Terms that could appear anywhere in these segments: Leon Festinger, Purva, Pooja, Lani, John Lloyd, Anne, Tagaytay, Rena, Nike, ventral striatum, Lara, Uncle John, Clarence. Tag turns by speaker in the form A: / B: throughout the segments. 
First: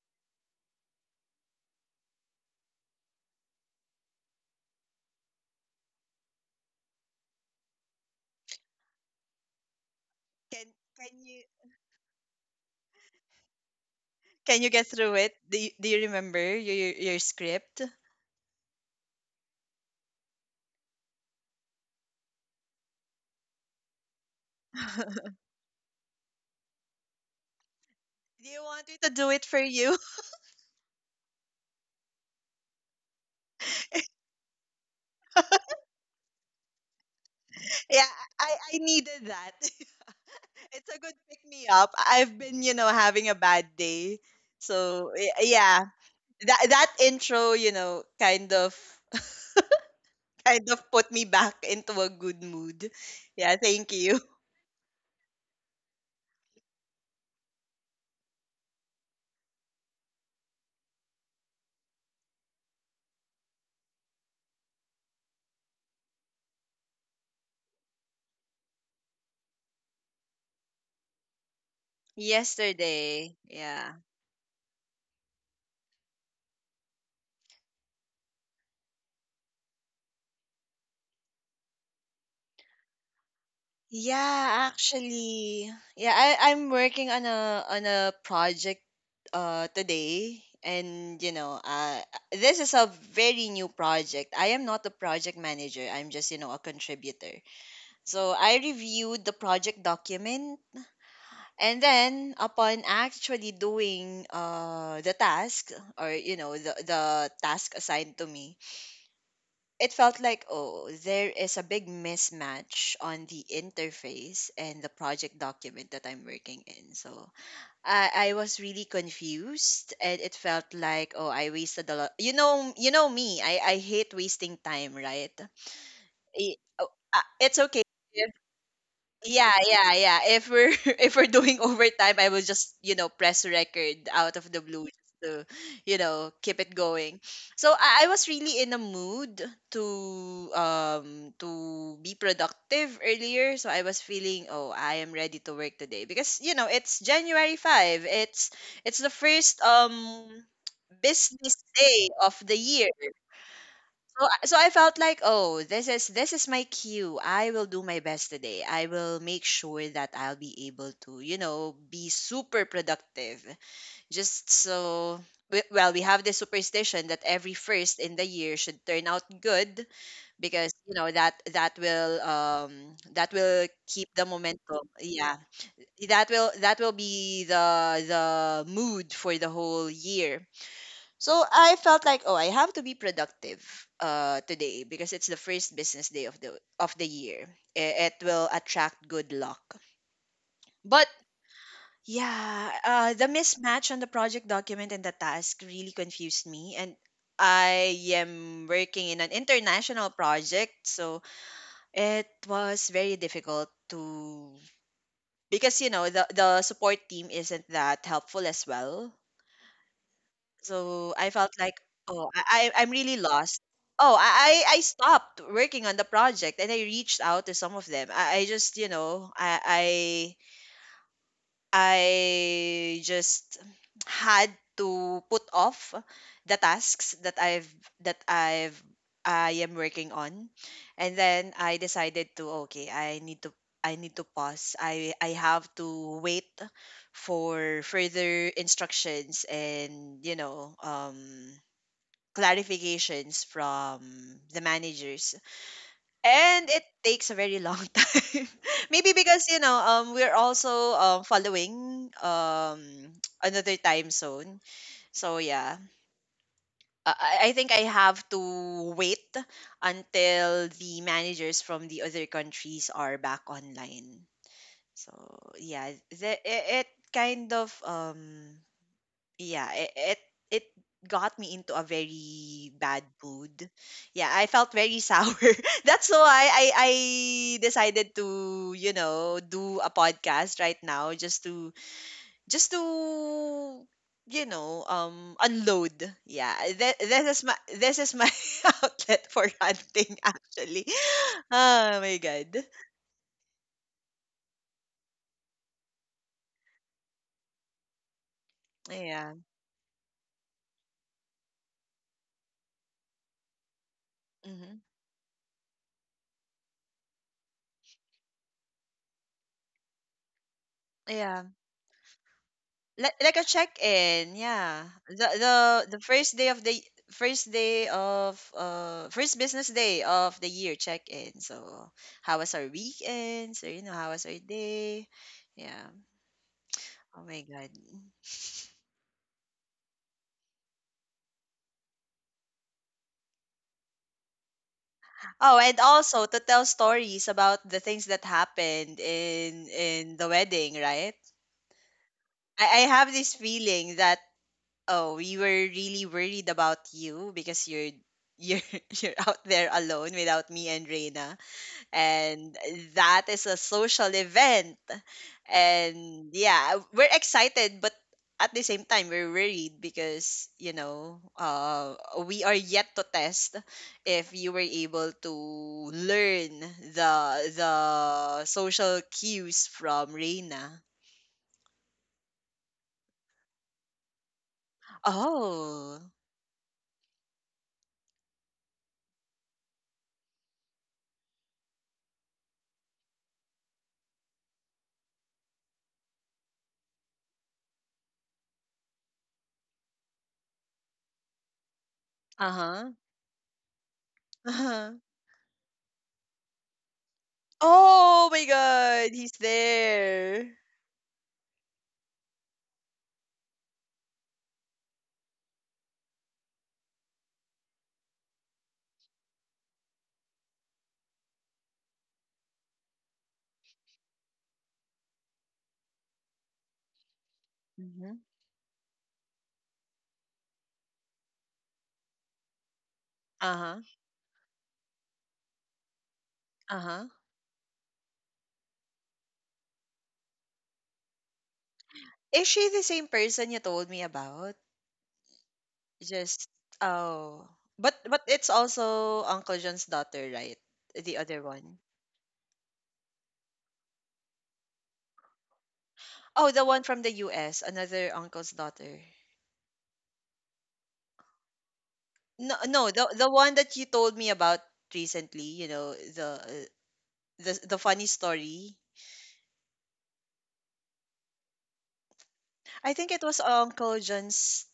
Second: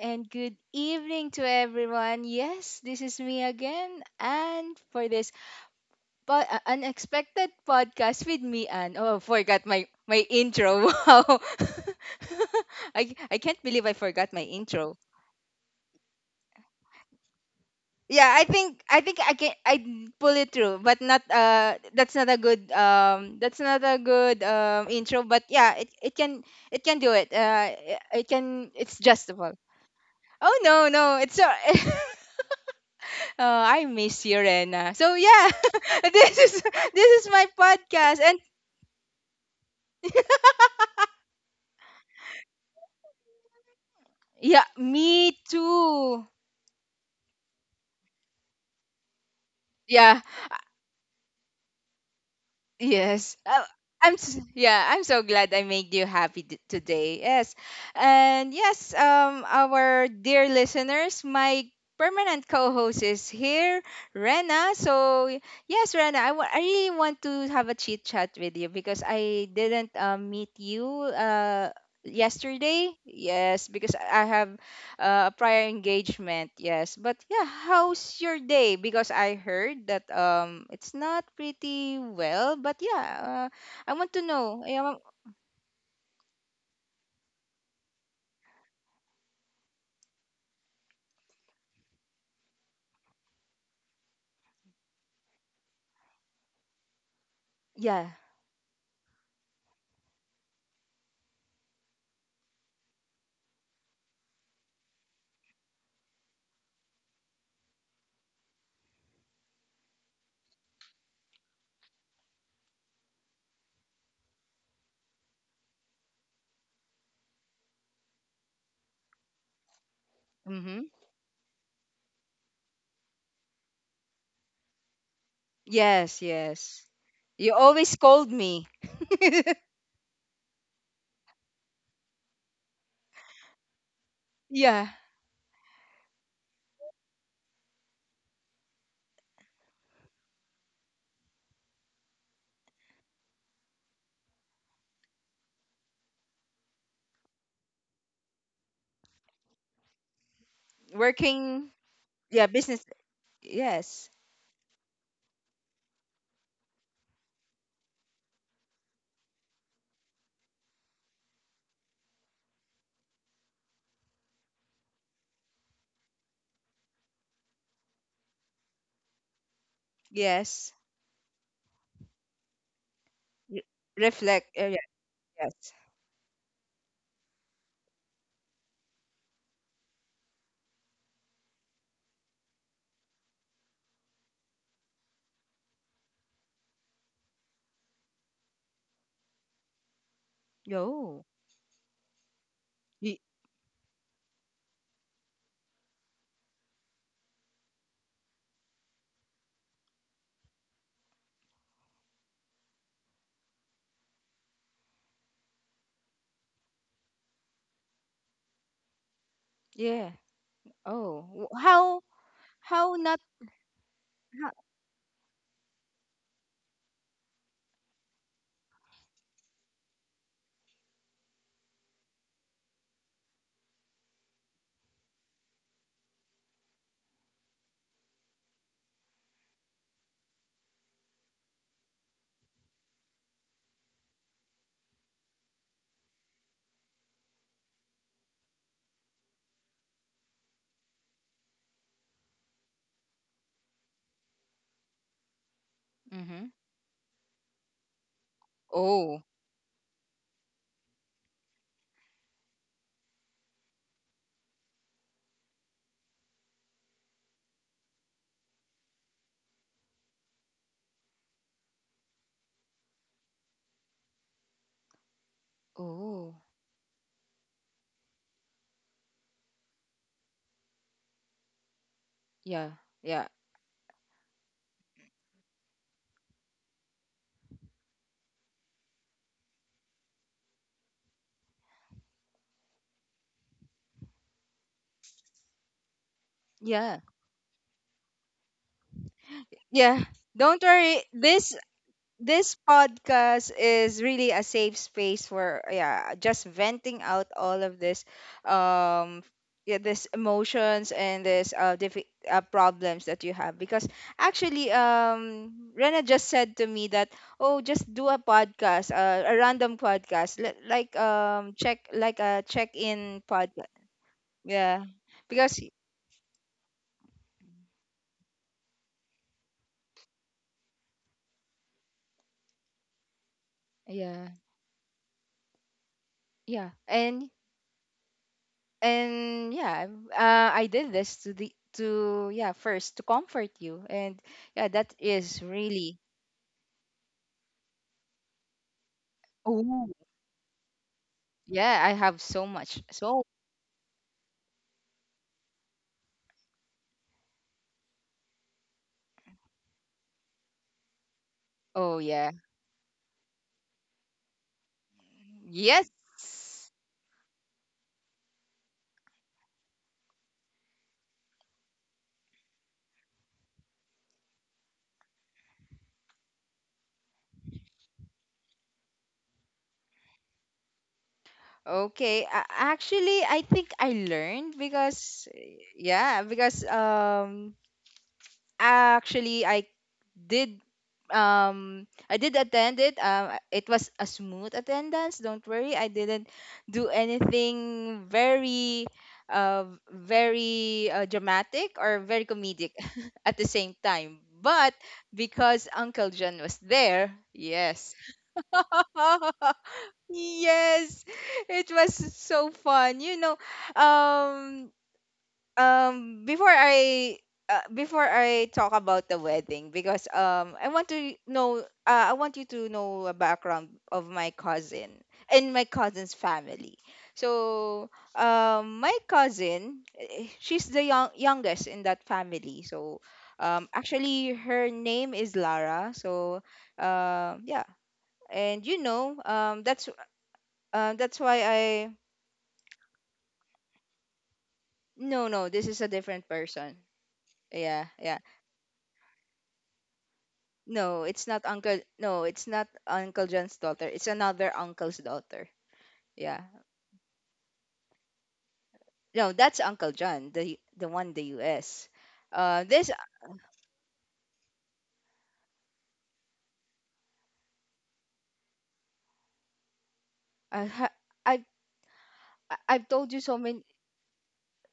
A: and good evening to everyone. Yes, this is me again, and for this unexpected podcast with me and oh, forgot my
B: Can
A: intro.
B: can
A: Wow,
B: you
A: I can't believe I forgot my
B: can you get
A: intro.
B: through it? Do you remember your script?
A: Yeah, I think I can I pull it through, but not that's not a good intro, but yeah, it can do it. It it
B: Do you
A: can
B: want me
A: it's
B: to do it
A: justable.
B: for you?
A: Oh no, no, it's so. Oh, I miss you, Rena. So yeah, this is this is my
B: Yeah,
A: podcast, and
B: I needed that. It's a good pick me up. I've been, having a bad day.
A: yeah,
B: So
A: me too.
B: that intro, kind of
A: Yeah,
B: kind of put me back into a good mood.
A: yes.
B: Yeah,
A: Oh,
B: thank you.
A: yeah, I'm so glad I made you happy today. Yes. And yes, our dear listeners, my permanent co-host is here, Rena. So, yes, Rena, I really want to have a chit chat with you because I didn't meet you uh yesterday.
B: Yesterday,
A: Yes,
B: yeah.
A: because I have prior engagement, yes. But yeah, how's your day? Because I heard that it's not pretty well, but yeah, I want to
B: Yeah,
A: know.
B: actually. Yeah, I'm working on a project today and this is a very new project. I am not a project manager. I'm just, a contributor.
A: Yeah.
B: So I reviewed the project document and then upon actually doing the task or the task assigned to me, it felt like, oh, there is a big mismatch on the interface and the project document that I'm working in. So I was really confused and it felt
A: Mm-hmm.
B: like, oh, I wasted a lot. Me I hate wasting time, right?
A: Yes,
B: I- oh,
A: yes. You
B: it's okay.
A: always scold me.
B: Yeah, yeah, yeah. If we're if we're doing overtime, I will just, press record out of the blue
A: Yeah.
B: just to, keep it going. So I was really in a mood to to be productive earlier. So I was feeling, oh, I am ready to work today. Because, it's January 5th. It's the first business
A: Working,
B: day of
A: yeah,
B: the
A: business.
B: year.
A: Yes.
B: So, So I felt like, oh, this is my cue. I will do my best today. I will make sure that I'll be able to, be super productive. Just so we have this superstition that every first in the year should turn out good because
A: Yes.
B: you know that that
A: Y-
B: will keep the
A: Reflect.
B: momentum.
A: Yeah,
B: Yeah,
A: yes.
B: that will be the mood for the whole year. So I felt like, oh, I have to be productive today because it's the first business day of the year. It will attract good luck. But
A: Yo.
B: yeah,
A: Y-
B: the mismatch on the project document and the task really confused me, and I am working in an international project, so it was very difficult to, because you know the support team isn't that helpful as well.
A: Yeah.
B: So
A: Oh.
B: I felt like, oh, I'm
A: How
B: really
A: not
B: lost. Oh,
A: how,
B: I stopped working on the project and I reached out to some of them. I just, I just had to put off the tasks that I've I am working on. And then I decided to, okay, I need to pause. I have to wait for further instructions and clarifications from the managers,
A: hmm.
B: and it takes a very long time, maybe
A: Oh.
B: because we're also following another time zone. So yeah, I think I have to wait until the managers from the other countries are back online. So yeah, the,
A: Oh.
B: i- it kind of yeah it got me into a
A: Yeah.
B: very bad
A: Yeah.
B: mood. Yeah, I felt very sour. That's why I decided to, do a podcast right now just to just to unload. Yeah, Th-
A: Yeah.
B: this is my this is my outlet for
A: Yeah,
B: ranting
A: don't
B: actually.
A: worry. This
B: Oh my
A: this
B: god.
A: podcast is really a safe space for yeah, just venting out all of this um
B: Yeah.
A: yeah, this emotions and this problems that you have because actually
B: Hmm.
A: Rena just said to me that oh just do a podcast a random podcast like
B: Yeah,
A: check like a check-in
B: like a
A: podcast
B: check-in.
A: yeah
B: Yeah, the
A: because
B: the first day of the first business day of the year check-in. So how was our weekend? So, how was
A: yeah
B: our day? Yeah.
A: yeah.
B: Oh
A: And
B: my god.
A: yeah, I did this to the to yeah first to comfort you, and yeah that is
B: Oh, and
A: really.
B: also to tell stories about the things that happened in
A: Oh
B: the wedding, right?
A: yeah, I have so much,
B: I have
A: so
B: this feeling that, oh, we were really worried about you because you're you're out there alone without me and Reina,
A: oh yeah
B: and that is a social event.
A: yes.
B: And yeah, we're excited, but at the same time, we're worried because, we are yet to test if you were able to learn the the social cues from Reina.
A: Okay, actually I think I learned because
B: Oh,
A: yeah because actually I did I did attend it. It was a smooth attendance. Don't worry, I didn't do anything very, uh, very dramatic or very comedic
B: uh-huh.
A: at the same time. But
B: Uh-huh.
A: because Uncle John was there, yes,
B: Oh my god, he's there.
A: yes, it was so fun. You know, um, um before I before I talk about the wedding because I want to know I want you to know a background of my cousin and my cousin's family. So
B: Hmm.
A: my cousin eh, she's youngest in that family. So
B: Uh-huh.
A: actually her name is Lara. So
B: Uh-huh.
A: yeah and you know that's why I
B: Is she the same person you told me about?
A: no no this is a different
B: Just,
A: person.
B: oh,
A: Yeah, yeah.
B: but it's also Uncle John's daughter, right?
A: No,
B: The
A: it's
B: other
A: not Uncle.
B: one.
A: No, it's not Uncle John's daughter. It's another uncle's daughter. Yeah.
B: Oh, the one from the U.S. Another uncle's daughter.
A: No, that's Uncle John, the one in the U.S.
B: No,
A: This
B: no, the one that you told me about recently. You know the the funny story.
A: uh, ha- I've I've
B: I think
A: told you
B: it
A: so
B: was
A: many.
B: Uncle John's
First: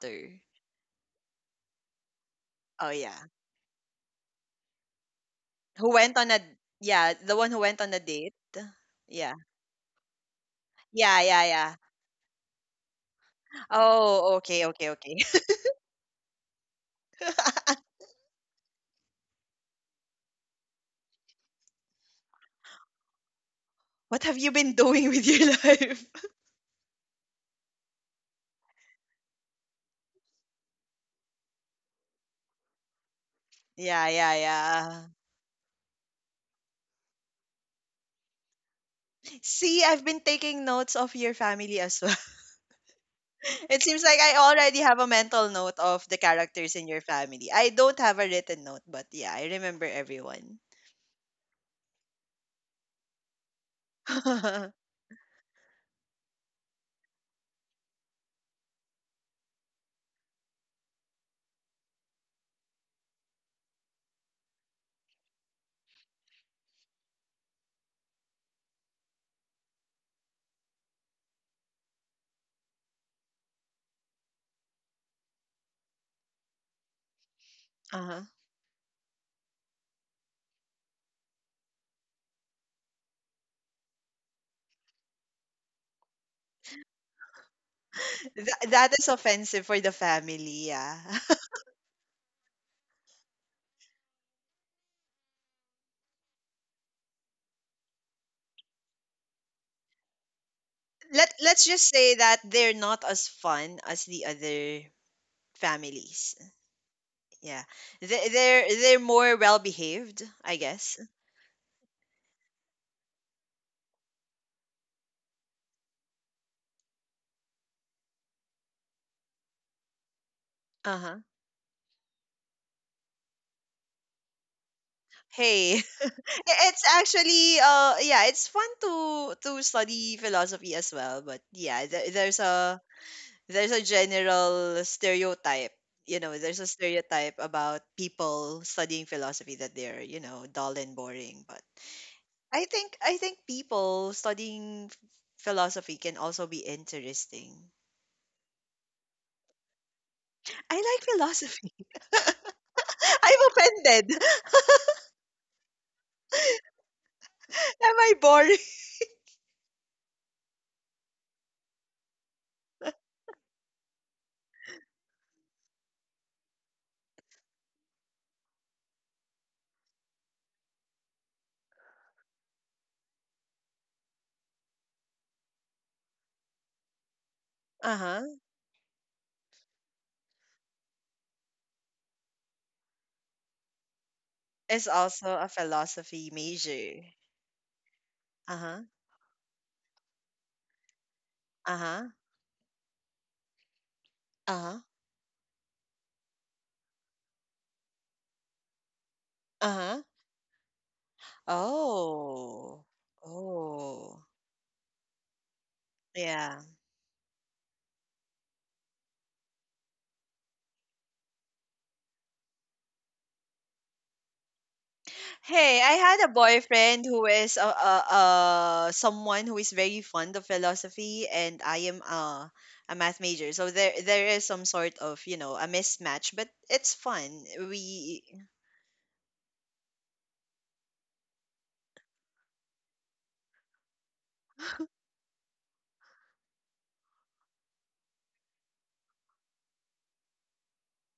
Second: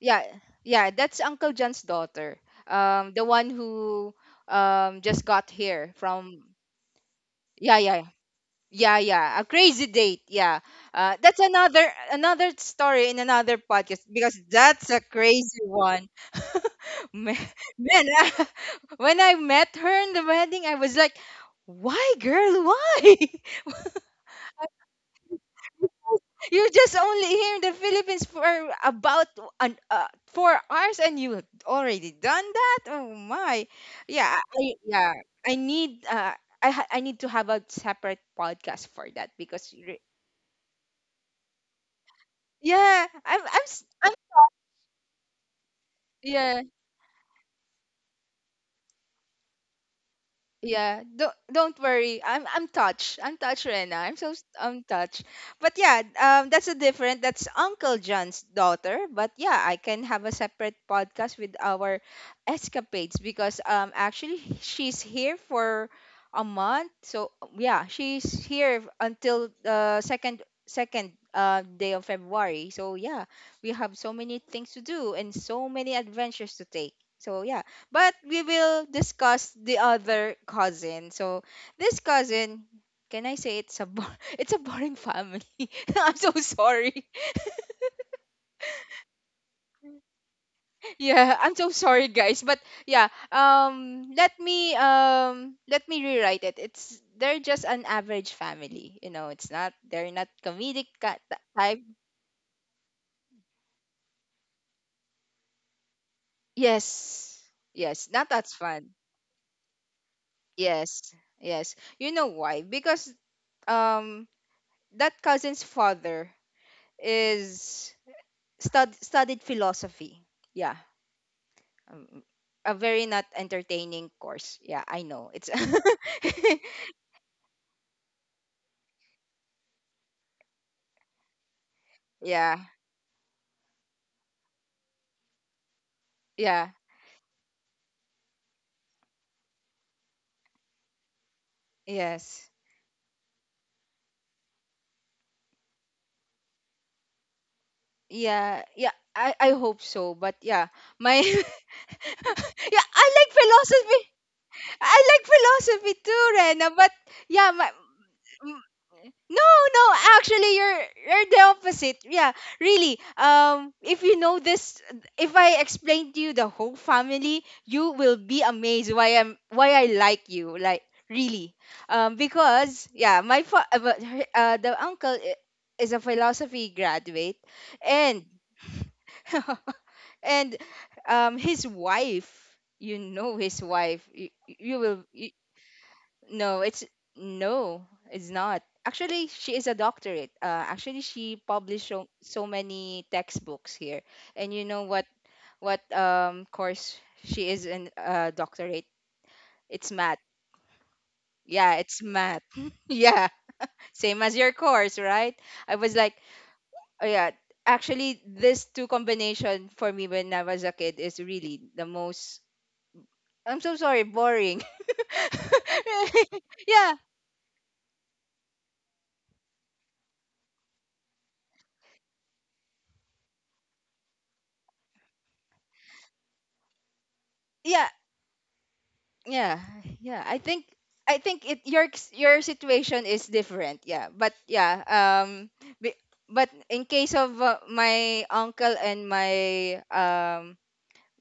A: Yeah, yeah, that's Uncle John's daughter.
B: Oh
A: The
B: yeah,
A: one who just got
B: who
A: here
B: went on a,
A: from.
B: yeah, the one who
A: Yeah,
B: went on a
A: yeah,
B: date.
A: yeah,
B: Yeah,
A: yeah. A crazy date. Yeah.
B: yeah,
A: That's
B: yeah, yeah.
A: another story in another podcast
B: Oh,
A: because
B: okay,
A: that's
B: okay,
A: a
B: okay.
A: crazy one. Man, man I- when I met her in the wedding, I was like, why, girl, why?
B: What have you been doing with your life?
A: You're just only here in the Philippines for about an, uh, four hours and you have already done that? Oh my.
B: Yeah, yeah,
A: Yeah, I,
B: yeah.
A: yeah, I need, uh, I need to have a separate podcast for that because,
B: See, I've been taking notes of your family as well.
A: yeah, I'm, I'm,
B: It
A: s-
B: seems
A: I'm,
B: like I already have a mental note of the
A: yeah,
B: characters in your family. I don't have a written note, but yeah, I remember everyone.
A: yeah, don't worry. I'm touched. I'm touched, Rena.
B: Uh-huh.
A: I'm touched. But yeah, that's a different. That's Uncle John's daughter. But yeah, I can have a separate podcast with our escapades because actually she's here for a month. So yeah, she's here until the second day of February. So yeah, we have so many things to do and so many adventures to take. So yeah, but we will discuss the other cousin. So this cousin, can I say it's a it's a boring family. I'm so sorry.
B: That is offensive for the family, yeah.
A: Yeah, I'm so sorry guys, but yeah, let me rewrite it. It's they're just an average family. You know, it's not they're not comedic
B: Let let's
A: type.
B: just say that they're not as fun as the other families.
A: Yes.
B: Yeah.
A: Yes, not
B: They
A: that's
B: they're
A: fun.
B: they're more well behaved, I guess.
A: Yes. Yes. You know why? Because um that cousin's father is studied philosophy. Yeah.
B: Uh huh.
A: Um, a very not entertaining course. Yeah, I know. It's
B: Hey, it's actually yeah, it's fun to study philosophy as well, but yeah, there's
A: yeah.
B: a general stereotype. You know, there's a
A: Yeah.
B: stereotype about people studying philosophy that they're, dull and boring, but
A: Yes.
B: I think people studying philosophy can also be interesting.
A: Yeah. Yeah. I hope so. But yeah,
B: I like
A: my yeah, I
B: philosophy.
A: like
B: I'm
A: philosophy.
B: offended.
A: I like philosophy too, Rena. But yeah, my
B: Am I boring?
A: no, no, actually you're the opposite. Yeah, really. If you know this if I explain to you the whole family, you will be amazed why I'm why I like you. Like really. Because yeah, my fa- but her- the is a philosophy graduate and
B: Uh-huh.
A: and his wife, you know his wife. You
B: Is
A: will
B: also a philosophy
A: no, it's
B: major.
A: no, it's not.
B: Uh-huh.
A: Actually, she is a doctorate. Actually, she published
B: Uh-huh.
A: so many textbooks here, and you
B: Uh-huh,
A: know what? What course she is in doctorate? It's
B: uh-huh.
A: math. Yeah, it's math.
B: Oh.
A: yeah, same
B: Oh.
A: as your course, right? I was like,
B: Yeah.
A: oh yeah. Actually, this two combination for me when I was a kid is really the most. I'm so sorry, boring.
B: Hey, I had a
A: yeah,
B: boyfriend who is someone who is very fond of philosophy and I am a math major. So there is some sort of, a mismatch, but it's fun.
A: yeah.
B: We
A: Yeah yeah I think it your your situation is different yeah but yeah um be, but in case of my uncle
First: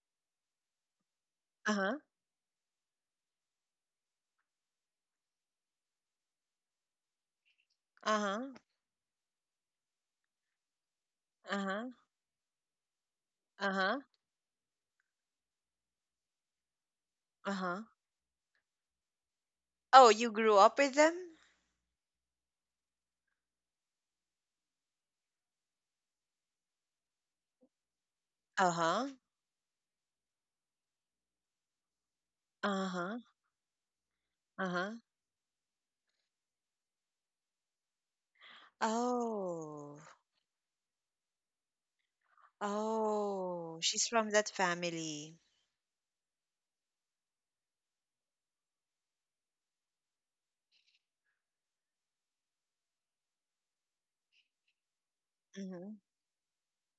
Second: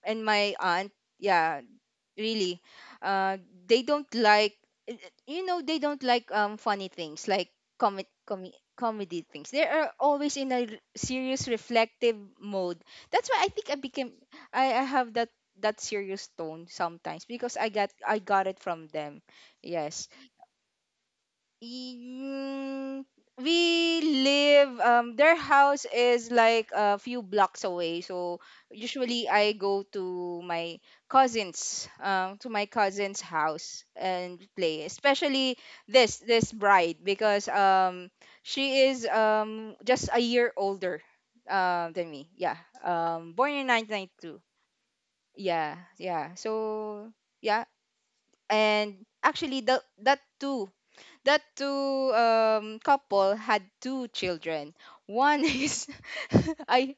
A: and my aunt yeah
B: Uh-huh.
A: really uh they don't like uh, uh, you know they don't like funny things like
B: Uh-huh.
A: comedy things they are always in a serious
B: Uh-huh.
A: reflective mode that's why I think I
B: Uh-huh.
A: became I have that that serious tone sometimes because
B: Uh-huh.
A: I got it from them yes.
B: Oh, you grew up with them?
A: Mm, we live their house is like a few blocks away so
B: Uh-huh.
A: usually I go to my cousins to my
B: Uh-huh.
A: cousin's house and play
B: Uh-huh.
A: especially this bride because she is
B: Oh.
A: just a year older than me yeah born in
B: Oh, she's from
A: 1992
B: that family.
A: yeah yeah so yeah and actually the that too that two couple had two children. One is
B: Mhm.
A: I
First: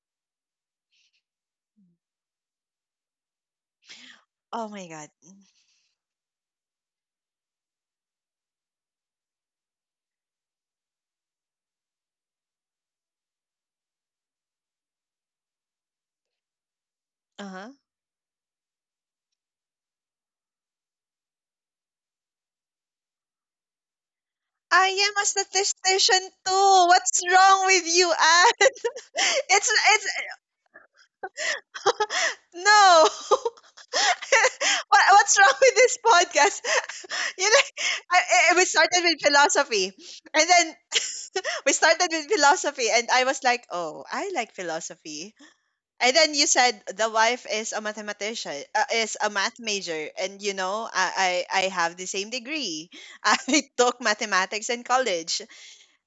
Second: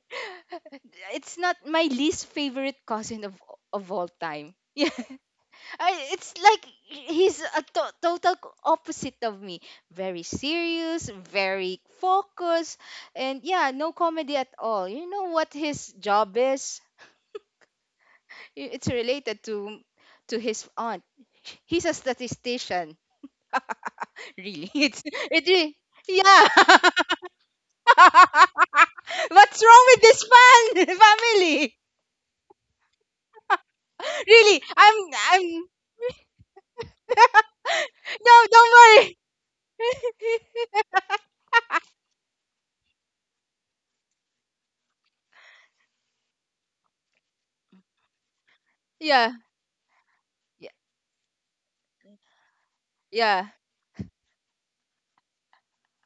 A: it's not my least favorite cousin of all time.
B: Oh my
A: Yeah.
B: god.
A: I, it's like he's a total opposite of me. Very serious, very focused, and yeah, no comedy at all. You know what his job is?
B: Uh-huh.
A: I- It's related to his aunt. He's a statistician. Really,
B: I
A: it's
B: am a
A: it.
B: statistician
A: Yeah.
B: too. What's wrong with you, Anne?
A: What's
B: It's
A: wrong with
B: it's
A: this fan family?
B: no.
A: Really,
B: what, what's wrong
A: I'm
B: with this podcast? You know,
A: no,
B: we
A: don't
B: started
A: worry.
B: with philosophy, and then we started with philosophy, and I was like, oh, I like philosophy. And then you said the wife is a mathematician, is a
A: yeah,
B: math major, and you
A: yeah,
B: know I have the same degree. I
A: yeah.
B: took mathematics in college,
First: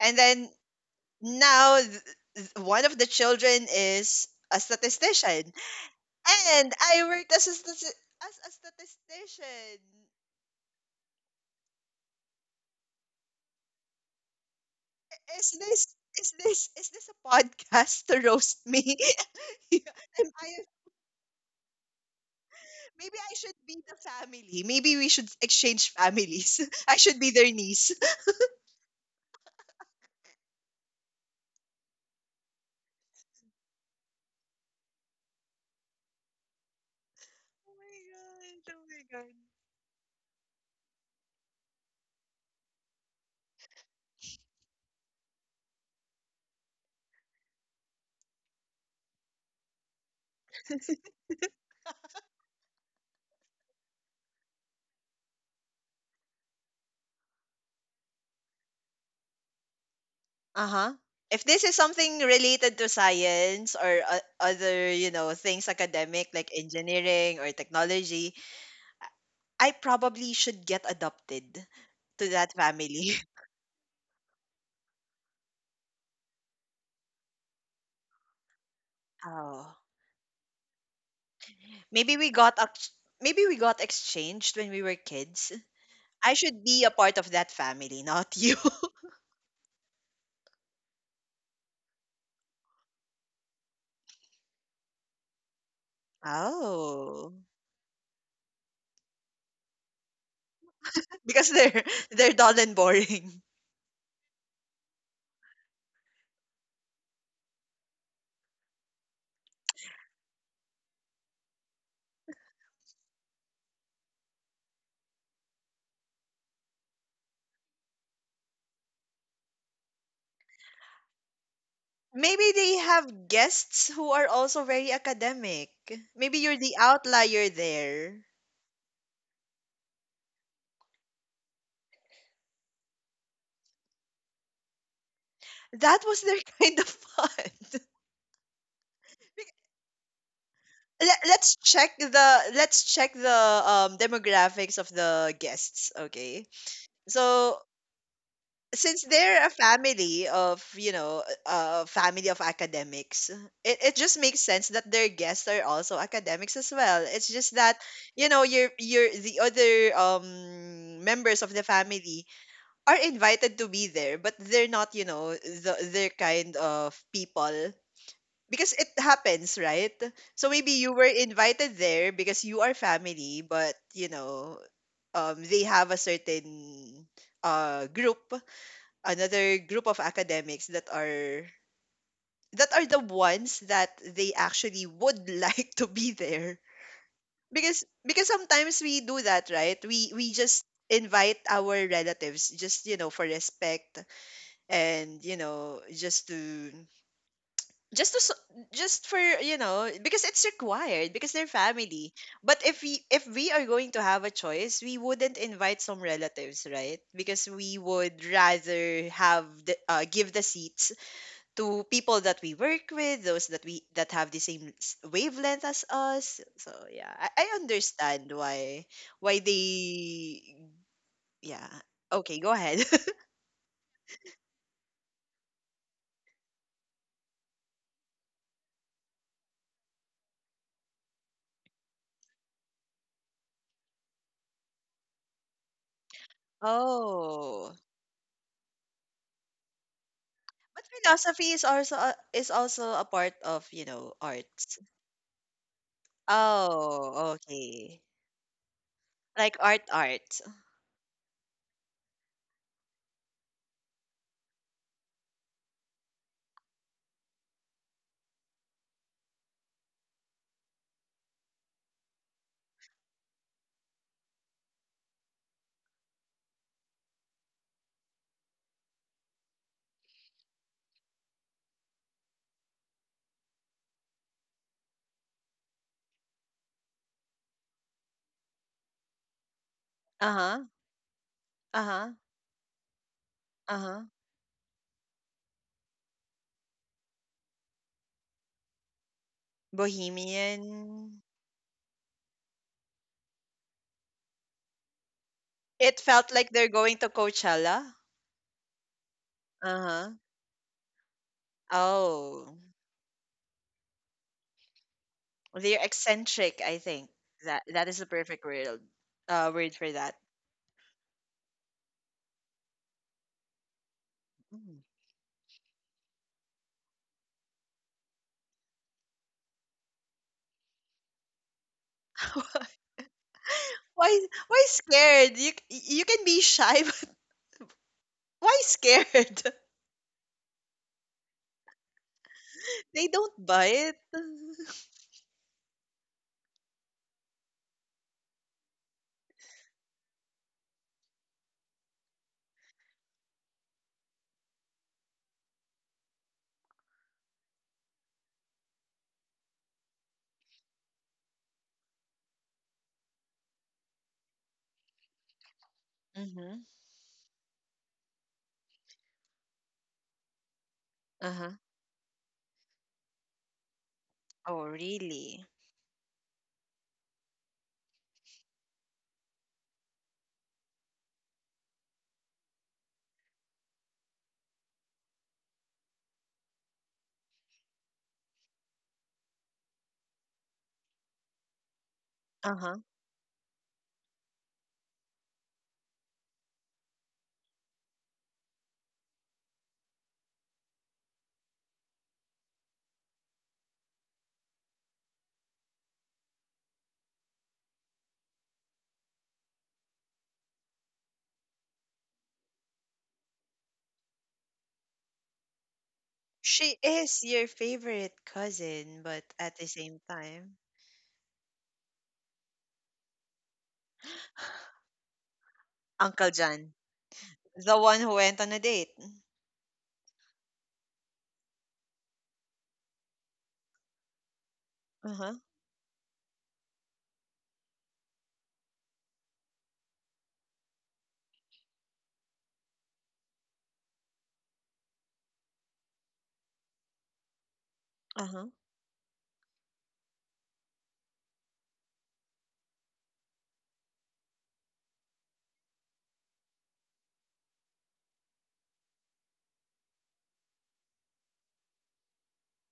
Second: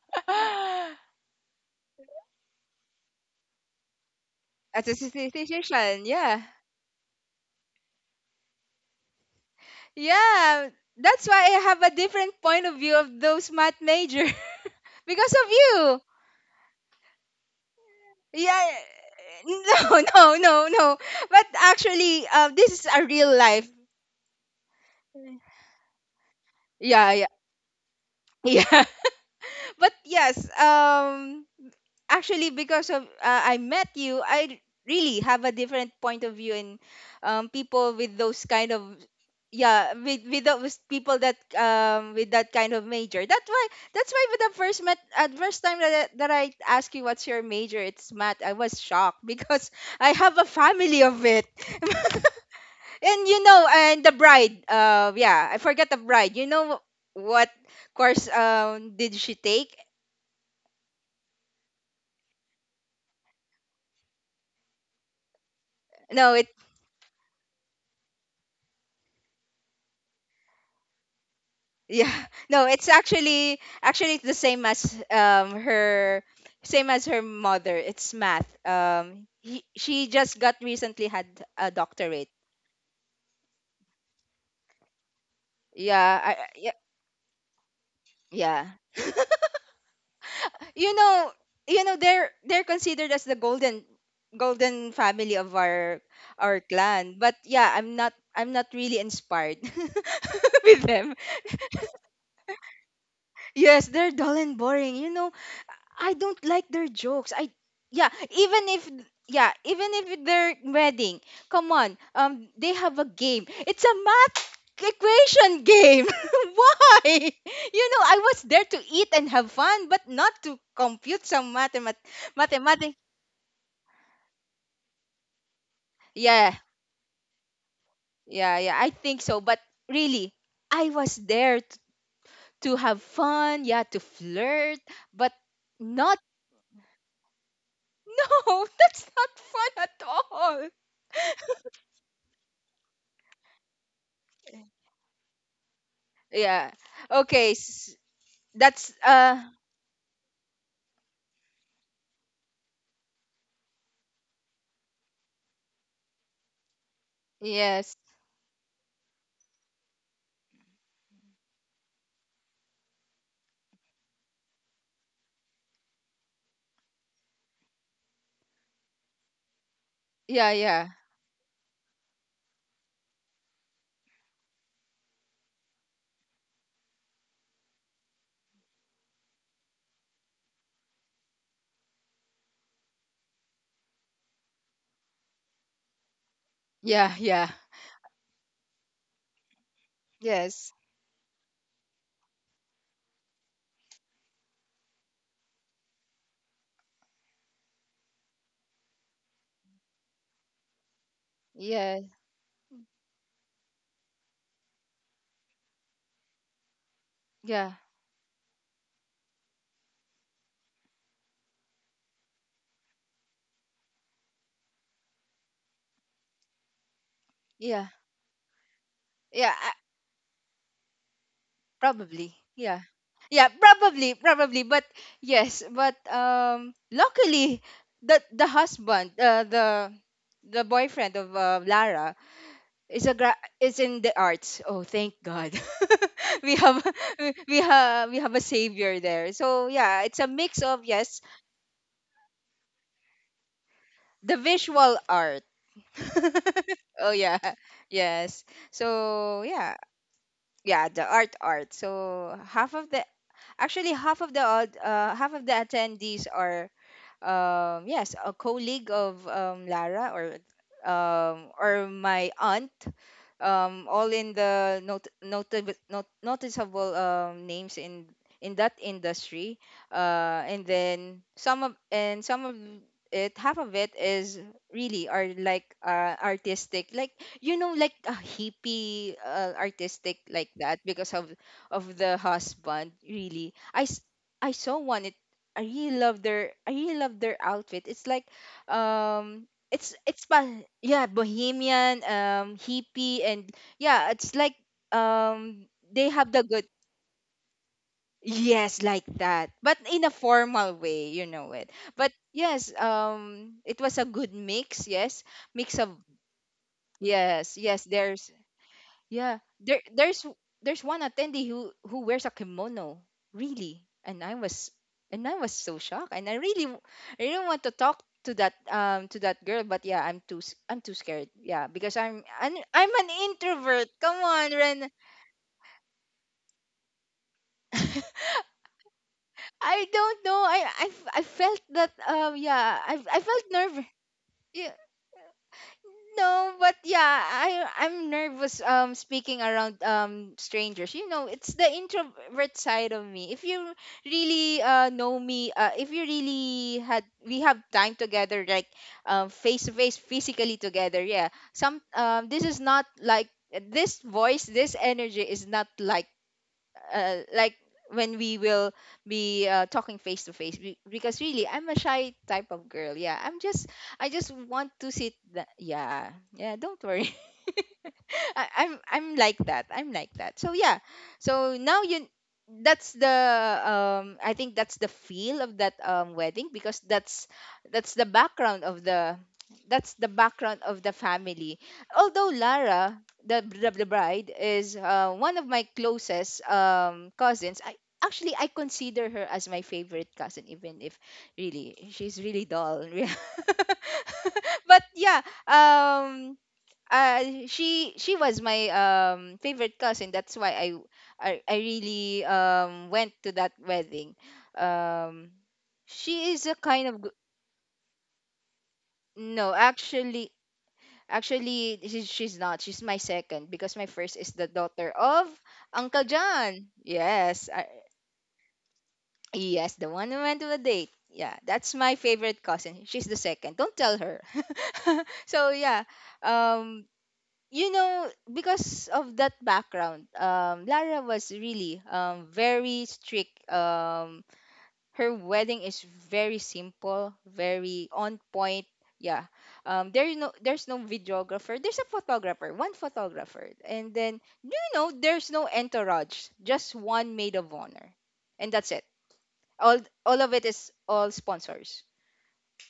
B: and then now one of the children is a
A: As a
B: statistician,
A: statistician, yeah,
B: and I worked as a statistician.
A: yeah. That's why I have a different point of view of those math major because of
B: Is this
A: you.
B: is this a podcast to roast
A: Yeah.
B: me? Yeah,
A: No,
B: am
A: no,
B: I,
A: no, no. But actually, this is a
B: maybe I
A: real
B: should
A: life.
B: be the family. Maybe we should exchange families. I
A: Yeah,
B: should
A: yeah,
B: be their niece.
A: yeah. But yes, actually because of I met you, really have a different point of view in
B: My
A: people with those kind
B: gosh. Oh
A: of
B: my god.
A: yeah with those people that with that kind of major. That's why with the first met at first time that that I asked you what's your major, it's math. I was shocked because I have a family of it, and you know, and the bride. Yeah, I forgot the bride. You know what course did she take?
B: Uh-huh. If this is something related to science or other, things academic
A: No,
B: like engineering or technology, I probably should get adopted
A: yeah.
B: to that
A: No, it's
B: family.
A: actually actually it's the same as her same as her mother. It's math.
B: Oh.
A: She just got recently had a
B: Maybe
A: doctorate.
B: we got exchanged when we were kids.
A: Yeah,
B: I should
A: yeah,
B: be a part of that family, not you.
A: yeah. You know, you know they're considered as the golden family of our clan.
B: Oh.
A: But yeah, I'm not really inspired with them.
B: Because they're dull and boring.
A: Yes, they're dull and boring. You know, I don't like their jokes. I yeah, even if yeah, even if their wedding. Come on. They have a game. It's a math equation game. Why? You know, I was there to eat and have fun, but not to compute some
B: Maybe they
A: mathematics.
B: have guests who are also very academic. Maybe
A: Yeah.
B: you're the outlier there.
A: Yeah, yeah. I think so, but really, I was there to have fun, yeah, to flirt, but
B: That
A: not
B: was their kind of fun.
A: no, that's not fun at all.
B: Let's check the let's check the demographics of the guests, okay?
A: Yeah. Okay.
B: So
A: That's
B: since they're a family of, you know, a family of academics, it just makes sense that their guests are also academics as well. It's just that
A: yes.
B: you know you're the other members of the family are invited to be there, but they're not, the their kind of people, because it happens, right?
A: Yeah,
B: So maybe
A: yeah.
B: you were invited there because you are family, but you know, they have a certain group, another group of academics that are the ones that they actually would like to be there,
A: Yeah, yeah.
B: because sometimes we do that, right? We just
A: Yes.
B: invite our relatives just, you know, for respect, and you know, just to su- just for you know because it's required because they're
A: Yeah,
B: family. But if we, if we are going to have a choice, we wouldn't invite some relatives, right? Because
A: yeah.
B: we would rather have the, give the seats to people that we work with, those that we that have the same wavelength as us. So yeah, I
A: Yeah.
B: understand why
A: Yeah,
B: they yeah,
A: probably.
B: okay, go
A: Yeah.
B: ahead.
A: Yeah, probably, probably, but yes, but luckily the husband, the boyfriend of Lara is a is in the arts. Oh, thank God. we have we
B: Oh.
A: have we have a savior there. So, yeah, it's a mix
B: But
A: of yes,
B: philosophy is also a part of, you know,
A: the
B: arts.
A: visual art. Oh
B: Oh,
A: yeah.
B: okay.
A: Yes, so
B: Like
A: yeah,
B: art art.
A: yeah, the art art. So half of the, actually half of the half of the attendees are yes, a colleague of Lara, or my aunt, all in the not- notable, not- noticeable names in that industry. And then some of it, half of it is really are like artistic, like you know, like a hippie artistic like
B: Uh-huh.
A: that because of
B: Uh-huh.
A: the husband. Really,
B: Uh-huh.
A: I saw one. It I really love their outfit. It's like um it's
B: Bohemian.
A: fun. Yeah, bohemian, hippie, and yeah, it's like um,
B: It
A: they
B: felt
A: have the
B: like
A: good.
B: they're going to Coachella.
A: Yes, like that, but in a
B: Uh-huh.
A: formal way, you know it. But
B: Oh.
A: yes, it was a good mix. Yes,
B: They're
A: mix of
B: eccentric, I think.
A: yes,
B: That
A: yes.
B: that is the
A: There's
B: perfect word
A: yeah,
B: word for that.
A: there's one attendee who wears a kimono, really, and
B: Mm.
A: I was so shocked, and I really I didn't want to talk to that girl, but yeah, I'm too I'm too scared, yeah, because I'm an introvert. Come
B: Why
A: on,
B: why
A: Ren.
B: scared? You you can be shy, but why scared?
A: I don't know. I, I felt that yeah,
B: They
A: I
B: don't
A: felt
B: buy
A: nervous.
B: it.
A: No, but yeah, I'm nervous speaking around strangers. You know, it's the introvert side of me. If you really know me, uh, if you really had we have time together, like face to face, physically together. Yeah. Some this is not like this voice, this energy is not like
B: Mm-hmm.
A: like when we will be talking face to face because really
B: Uh-huh.
A: I'm a shy type of girl. Yeah, I just
B: Oh,
A: want to sit.
B: really?
A: Yeah, yeah. Don't worry. I'm like that. I'm like that. So yeah. So now you, that's the I think that's the feel of that wedding, because that's the background of the that's the background of the family. Although
B: Uh-huh.
A: Lara, the bride is one of my closest cousins. I consider her as my favorite cousin, even if really she's really dull. But yeah, um, she was my favorite cousin. That's why I really went to that wedding. Um, she is a
B: She
A: kind of g-,
B: is your favorite cousin, but
A: no,
B: at the same
A: actually,
B: time,
A: actually, she's not. She's my second, because my first is the daughter of Uncle
B: Uncle
A: John.
B: John,
A: Yes. I,
B: the one who went on a date.
A: yes, the one who went to the date. Yeah, that's my favorite cousin. She's the second. Don't tell her.
B: Uh-huh.
A: So, yeah. Um, you know, because of that background, Lara was really very strict. Her wedding is very simple, very on
B: Uh-huh.
A: point. Yeah. Um, there, you know, there's no videographer. There's a photographer, one photographer. And then, do you know, there's no entourage, just one maid of honor. And that's it. All all of it is all sponsors.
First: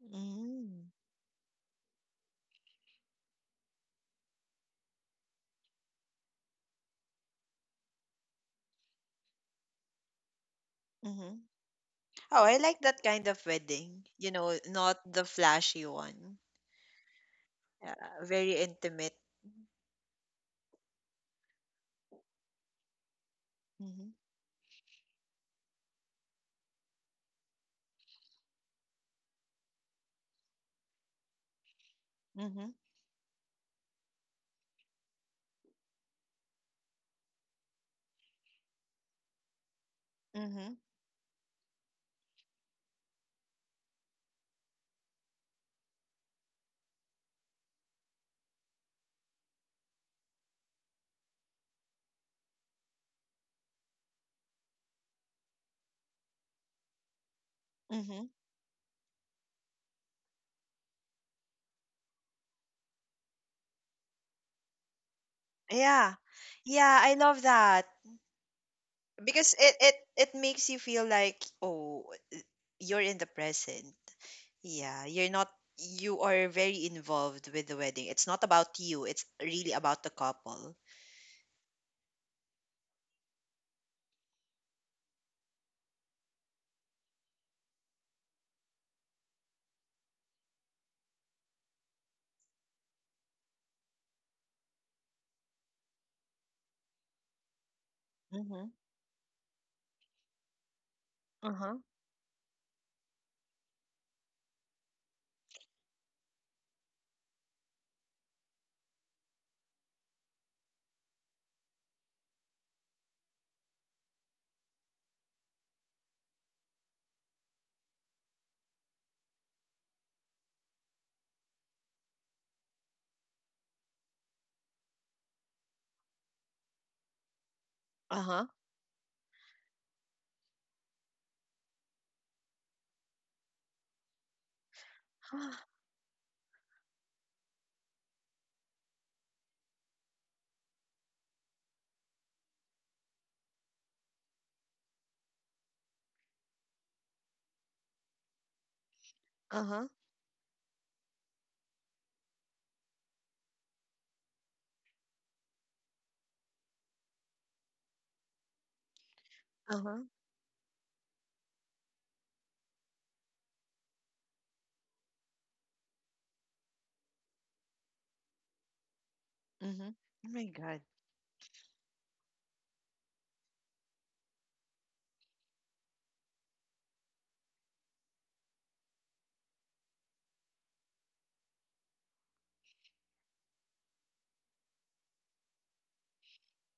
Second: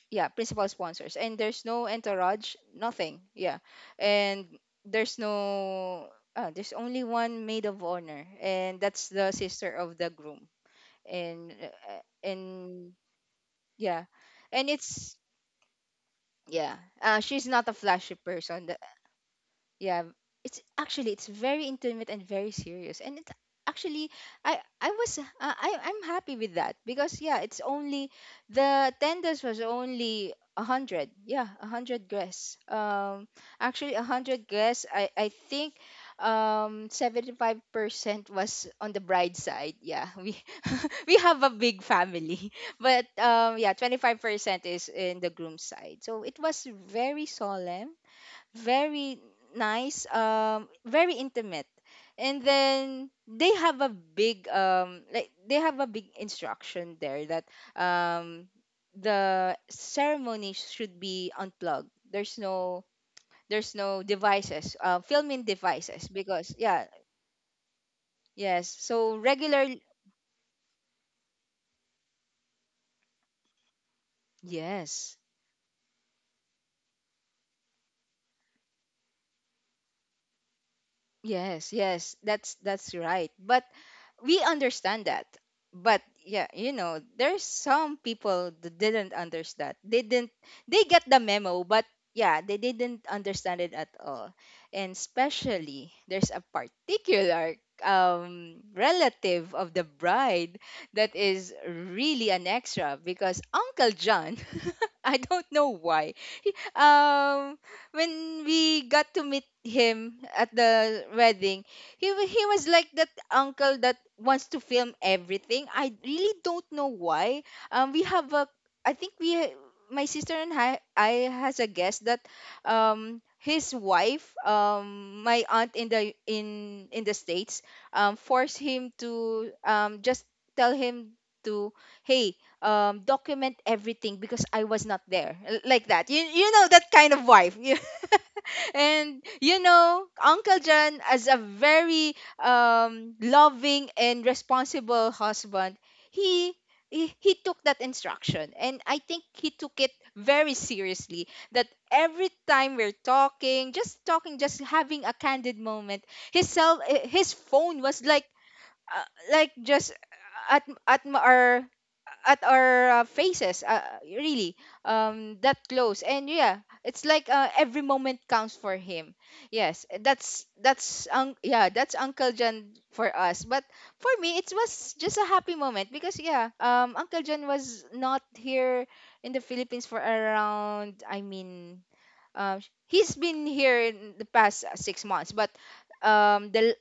A: Yeah, principal
B: Mm.
A: sponsors. And there's no entourage, nothing. Yeah. And there's no there's only one maid of honor, and that's the sister of the groom.
B: Mm-hmm.
A: And uh,
B: Oh, I like
A: and
B: that kind of
A: yeah.
B: wedding. You know,
A: And
B: not
A: it's
B: the flashy one.
A: yeah. Uh, she's not a
B: Yeah,
A: flashy
B: very
A: person. That
B: intimate.
A: yeah, it's actually, it's very intimate and very serious, and it's
B: Mm-hmm.
A: actually, i was I'm happy with that because yeah, it's only the attendance was only 100, yeah, 100 guests,
B: Mm-hmm.
A: um, actually 100 guests, I think 75% was on the bride side. Yeah, we
B: Mm-hmm.
A: we have a big family. But um, yeah, 25% is in the groom side, so it was very solemn, very nice, very intimate. And then they have a big, um, like they have a big instruction there that
B: Mm-hmm.
A: um the ceremony should be unplugged. There's no devices, filming devices,
B: Yeah.
A: because yeah,
B: Yeah, I love that.
A: yes. So
B: Because
A: regular
B: it makes you feel like, oh, you're in the present. Yeah,
A: yes.
B: you're not you are very involved with the wedding. It's not about you, it's really about the couple.
A: Yes, yes, that's right. But we understand that. But yeah, you know, there's some people that didn't understand. They didn't They get the memo, but yeah, they didn't understand it at all. And especially there's a particular
B: Mm-hmm.
A: relative of the bride that is
B: Uh-huh.
A: really an extra, because Uncle John. I don't know why. He-, um, when we got to meet him at the wedding, he he was like that uncle that wants to film everything. I really don't know why. We have a, I think we, ha-, my sister and I has a guest that, his wife, my aunt in the states,
B: Uh-huh.
A: forced him to um, just tell him to, hey, document everything because I was not there, L-, like that. You know that kind of wife. And you know, Uncle John, as a very loving and responsible husband, he. He took that instruction, and I think he took
B: Uh-huh.
A: it very seriously that every time we're talking, just talking, just having a candid moment, his phone was uh, like just
B: Uh-huh.
A: our at our faces, really that close, and yeah, it's like every moment counts for him. Yes,
B: Mm-hmm. Oh my God.
A: that's um, yeah, that's Uncle John for us. But for me, it was just a happy moment, because yeah, um, Uncle John was not here in the Philippines for around, I mean, um, he's been here in the past 6 months, but um, the,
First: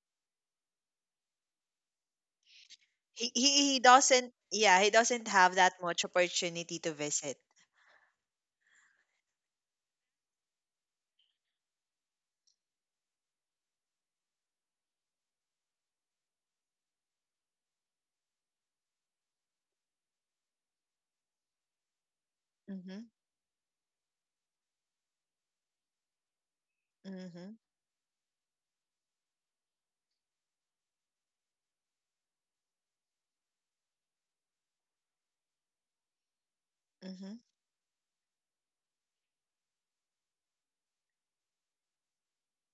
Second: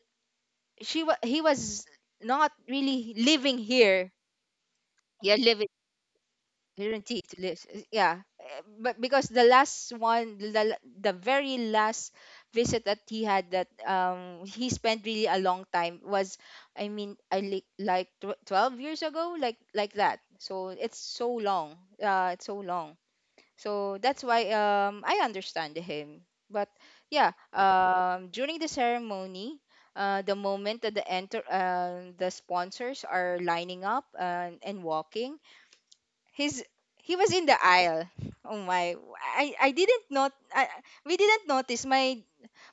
A: he was not really
B: He, he
A: living
B: he
A: here.
B: doesn't, yeah, he doesn't
A: Yeah,
B: have
A: living
B: that much opportunity to
A: guaranteed
B: visit.
A: to live. Yeah, eh, but because the last one, the very last visit that he had, that um, he spent really a long time, was, I mean, I like 12 years ago, like that. So it's so long. It's so long.
B: Mhm.
A: So that's why um, I understand him. But yeah,
B: Mhm.
A: um, during the ceremony, uh, the moment that the sponsors are lining up and walking, his, he was
B: Mhm.
A: in the aisle. Oh my, I didn't not I, we didn't notice my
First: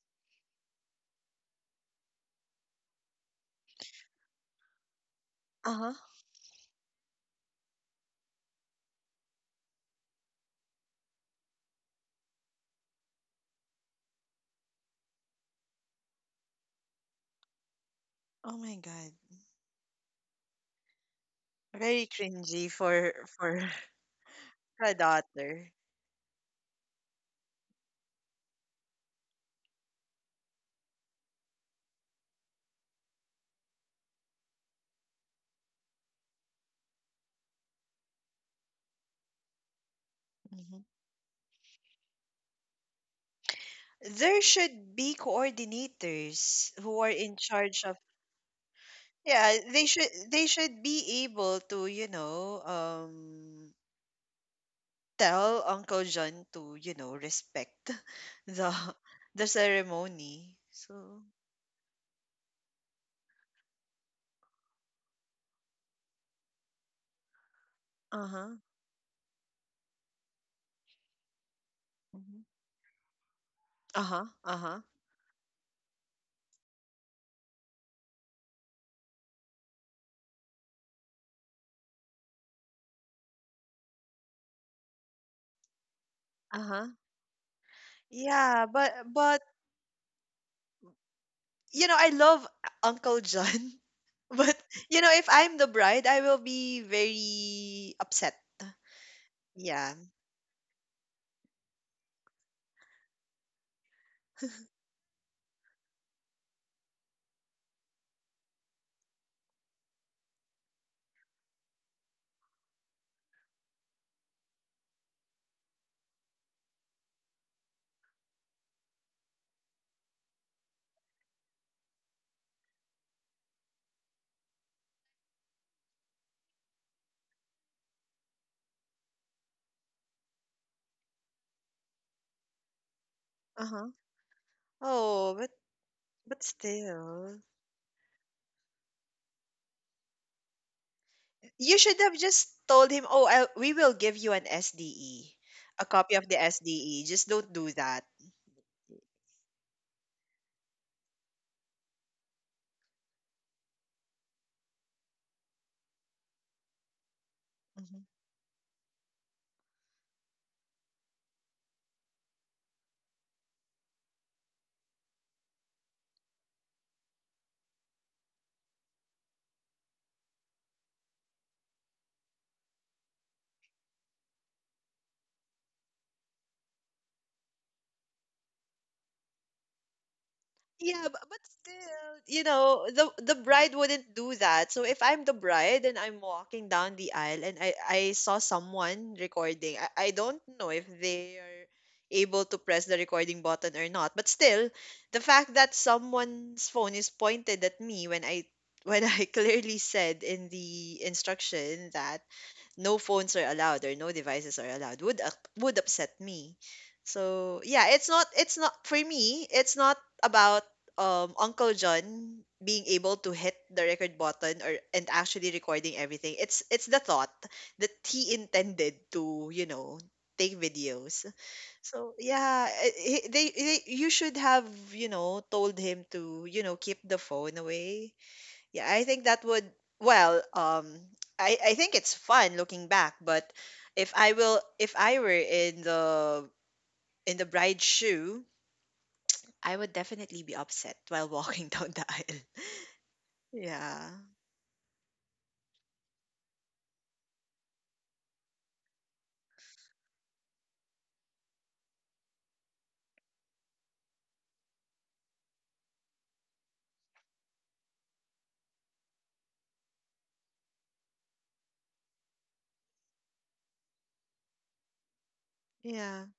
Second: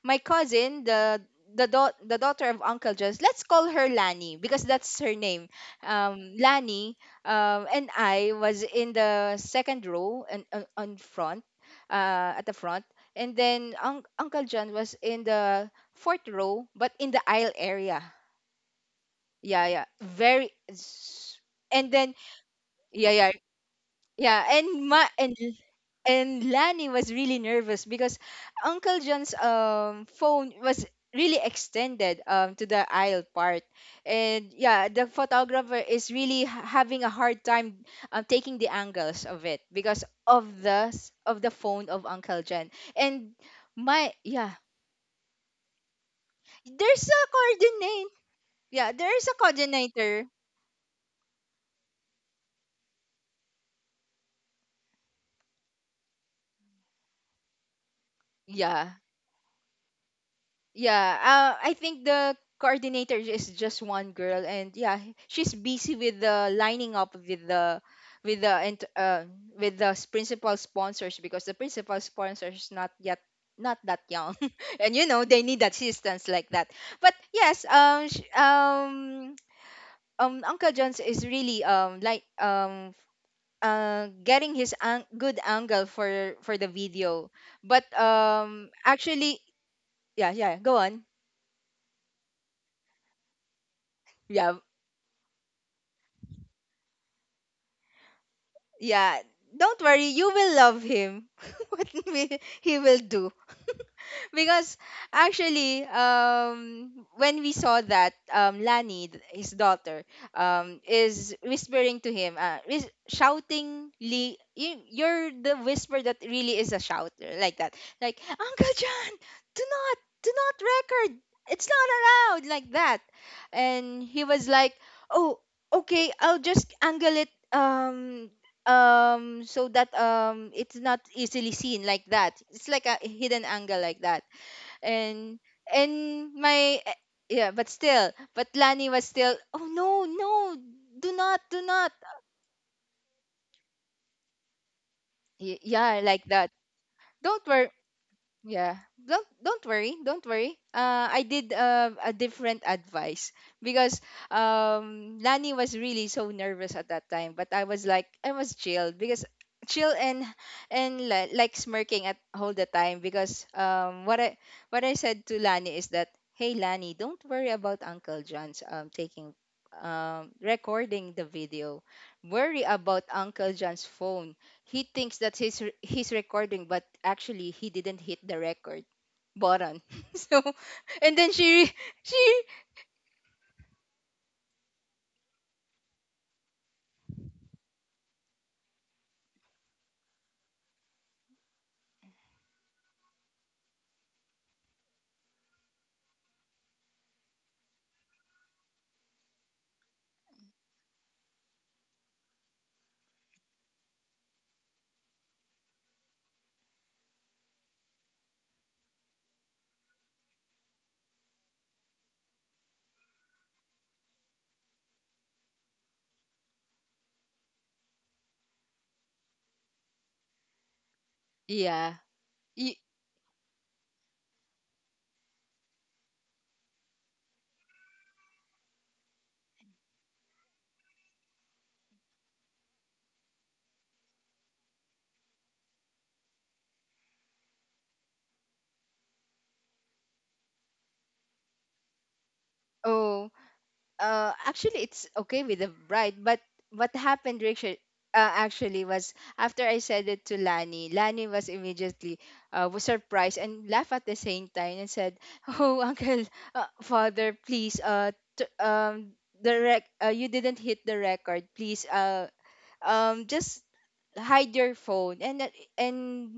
A: my cousin, the the daughter of Uncle Just, let's call her Lani because that's her name.
B: Uh-huh.
A: Lani and I was in the second row and on front, at the front, and then Uncle John was in the fourth row, but in the aisle area.
B: Oh my god.
A: Yeah, yeah, very. S- And
B: Very
A: then
B: cringy
A: yeah,
B: for
A: yeah,
B: for
A: yeah, and
B: a
A: my
B: daughter.
A: and Lani was really nervous because Uncle John's um, phone was really extended um, to the aisle part, and yeah, the photographer is really having a hard time taking the angles of it, because of
B: Mhm.
A: the phone of Uncle John. And my
B: There
A: yeah,
B: should be coordinators who
A: there's
B: are
A: a
B: in charge of,
A: coordinate, yeah, there's a
B: yeah, they should
A: coordinator,
B: they should be able to, you know, tell Uncle John to, you know, respect the
A: yeah.
B: the ceremony. So,
A: Yeah, I think the coordinator is just one girl, and yeah, she's busy with the lining up with the
B: uh-huh.
A: and with the principal sponsors, because the principal
B: Mhm.
A: sponsors is not yet, not that
B: Uh-huh.
A: young,
B: Uh-huh.
A: and you know, they need assistance like that. But yes, sh- Uncle John's is really um, like getting his ang-, good angle for the
B: Uh-huh.
A: video, but
B: Yeah,
A: um,
B: but
A: actually yeah, yeah, go on,
B: you know, I love Uncle John, but
A: yeah.
B: you know, if I'm the bride, I will be very upset.
A: Yeah, don't
B: Yeah.
A: worry, you will love him. What we, he will do, because actually um, when we saw that um, Lani th- his daughter um, is whispering to him, uh, whis-, shouting, Lee you, you're the whisper that really is a shouter, like that. Like, Uncle John, do not, do not record, it's not allowed, like that. And he was like, oh, okay, I'll just angle it, um, um, so that um, it's not easily seen, like that, it's like a hidden angle
B: Uh-huh.
A: like that.
B: Oh,
A: and
B: but
A: and
B: but
A: my eh,
B: still.
A: yeah, but still, but Lani was still, oh no, no, do not, do
B: You
A: not.
B: should have just told him, "Oh, we will give you an SDE,
A: Y-,
B: a
A: yeah,
B: copy
A: like
B: of the
A: that,
B: SDE. Just
A: don't
B: don't do
A: worry.
B: that."
A: Yeah. Don't worry. Don't worry. I did a different advice, because um, Lani was really so nervous at that time, but I was like, I was chill, because chill and like smirking at all the time, because um, what I said to Lani is that, hey Lani, don't worry about Uncle John's um, taking um, recording the video. Worry about Uncle John's phone, he thinks that he's recording, but actually he didn't hit the record button. So,
B: Yeah,
A: and
B: but,
A: then
B: but still,
A: she
B: you know, the bride wouldn't do that. So if I'm the bride and I'm walking down the aisle and I saw someone recording, I don't know if they are able to press the recording button or not. But still, the fact that someone's phone is pointed at me when I clearly said in the instruction that no phones are allowed or no devices are allowed would would upset me. So yeah, it's not for me. It's not about Uncle John being able to hit the record button or and actually recording everything. It's the thought that he intended to, you know, take videos.
A: yeah.
B: So yeah,
A: Y-,
B: they you should have, you know, told him to, you know, keep the phone away. Yeah, I think that would, well, um I think it's fun looking back, but if I were in the bride's shoe, I would definitely be upset while walking down the aisle.
A: oh,
B: Yeah.
A: actually it's okay with the bride, but what happened, Richard? Actually was after I said it to Lani, Lani was immediately was surprised and laughed at the same time and said, "Oh, uncle, father, please, t- the rec- you didn't hit the record. Please, just hide your phone and that-
B: Yeah.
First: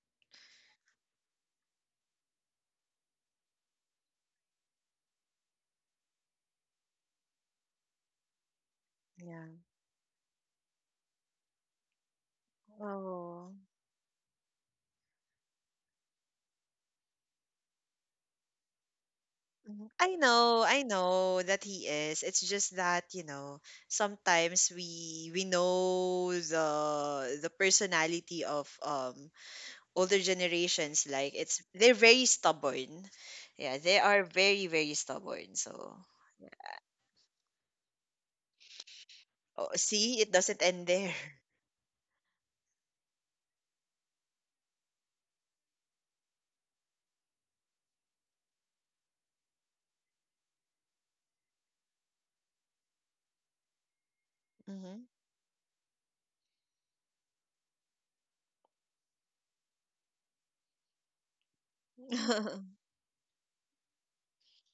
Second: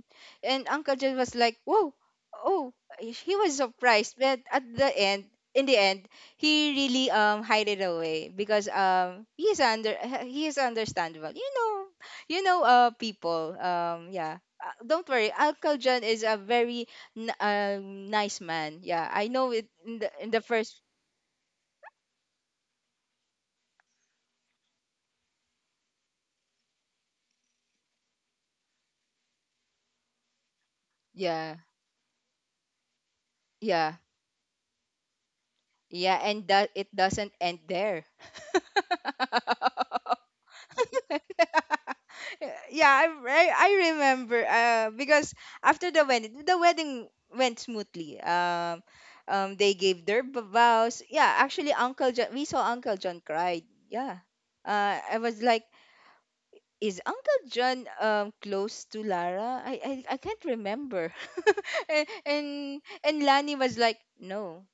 A: and Uncle John was like, whoa. Oh, he was surprised, but at the end, in the end, he really hide it away because
B: Yeah.
A: he is under he is understandable.
B: Oh.
A: People, yeah. Don't worry, Uncle John is a very nice man. Yeah, I know it
B: Mhm.
A: in the, in the first.
B: I know that he is. It's just that, you know, sometimes we know the personality of older generations. Like,
A: Yeah,
B: it's they're very stubborn. Yeah,
A: yeah,
B: they are very, very stubborn, so
A: yeah, and
B: yeah.
A: that it doesn't end there.
B: Oh, see, it doesn't end there.
A: Yeah, I remember because after the wedding, went smoothly. They gave their vows. Yeah, actually, Uncle John, we saw Uncle John cried. Yeah,
B: Hmm.
A: I was like, is Uncle John close to Lara? I can't remember. and, and and Lani was like, no.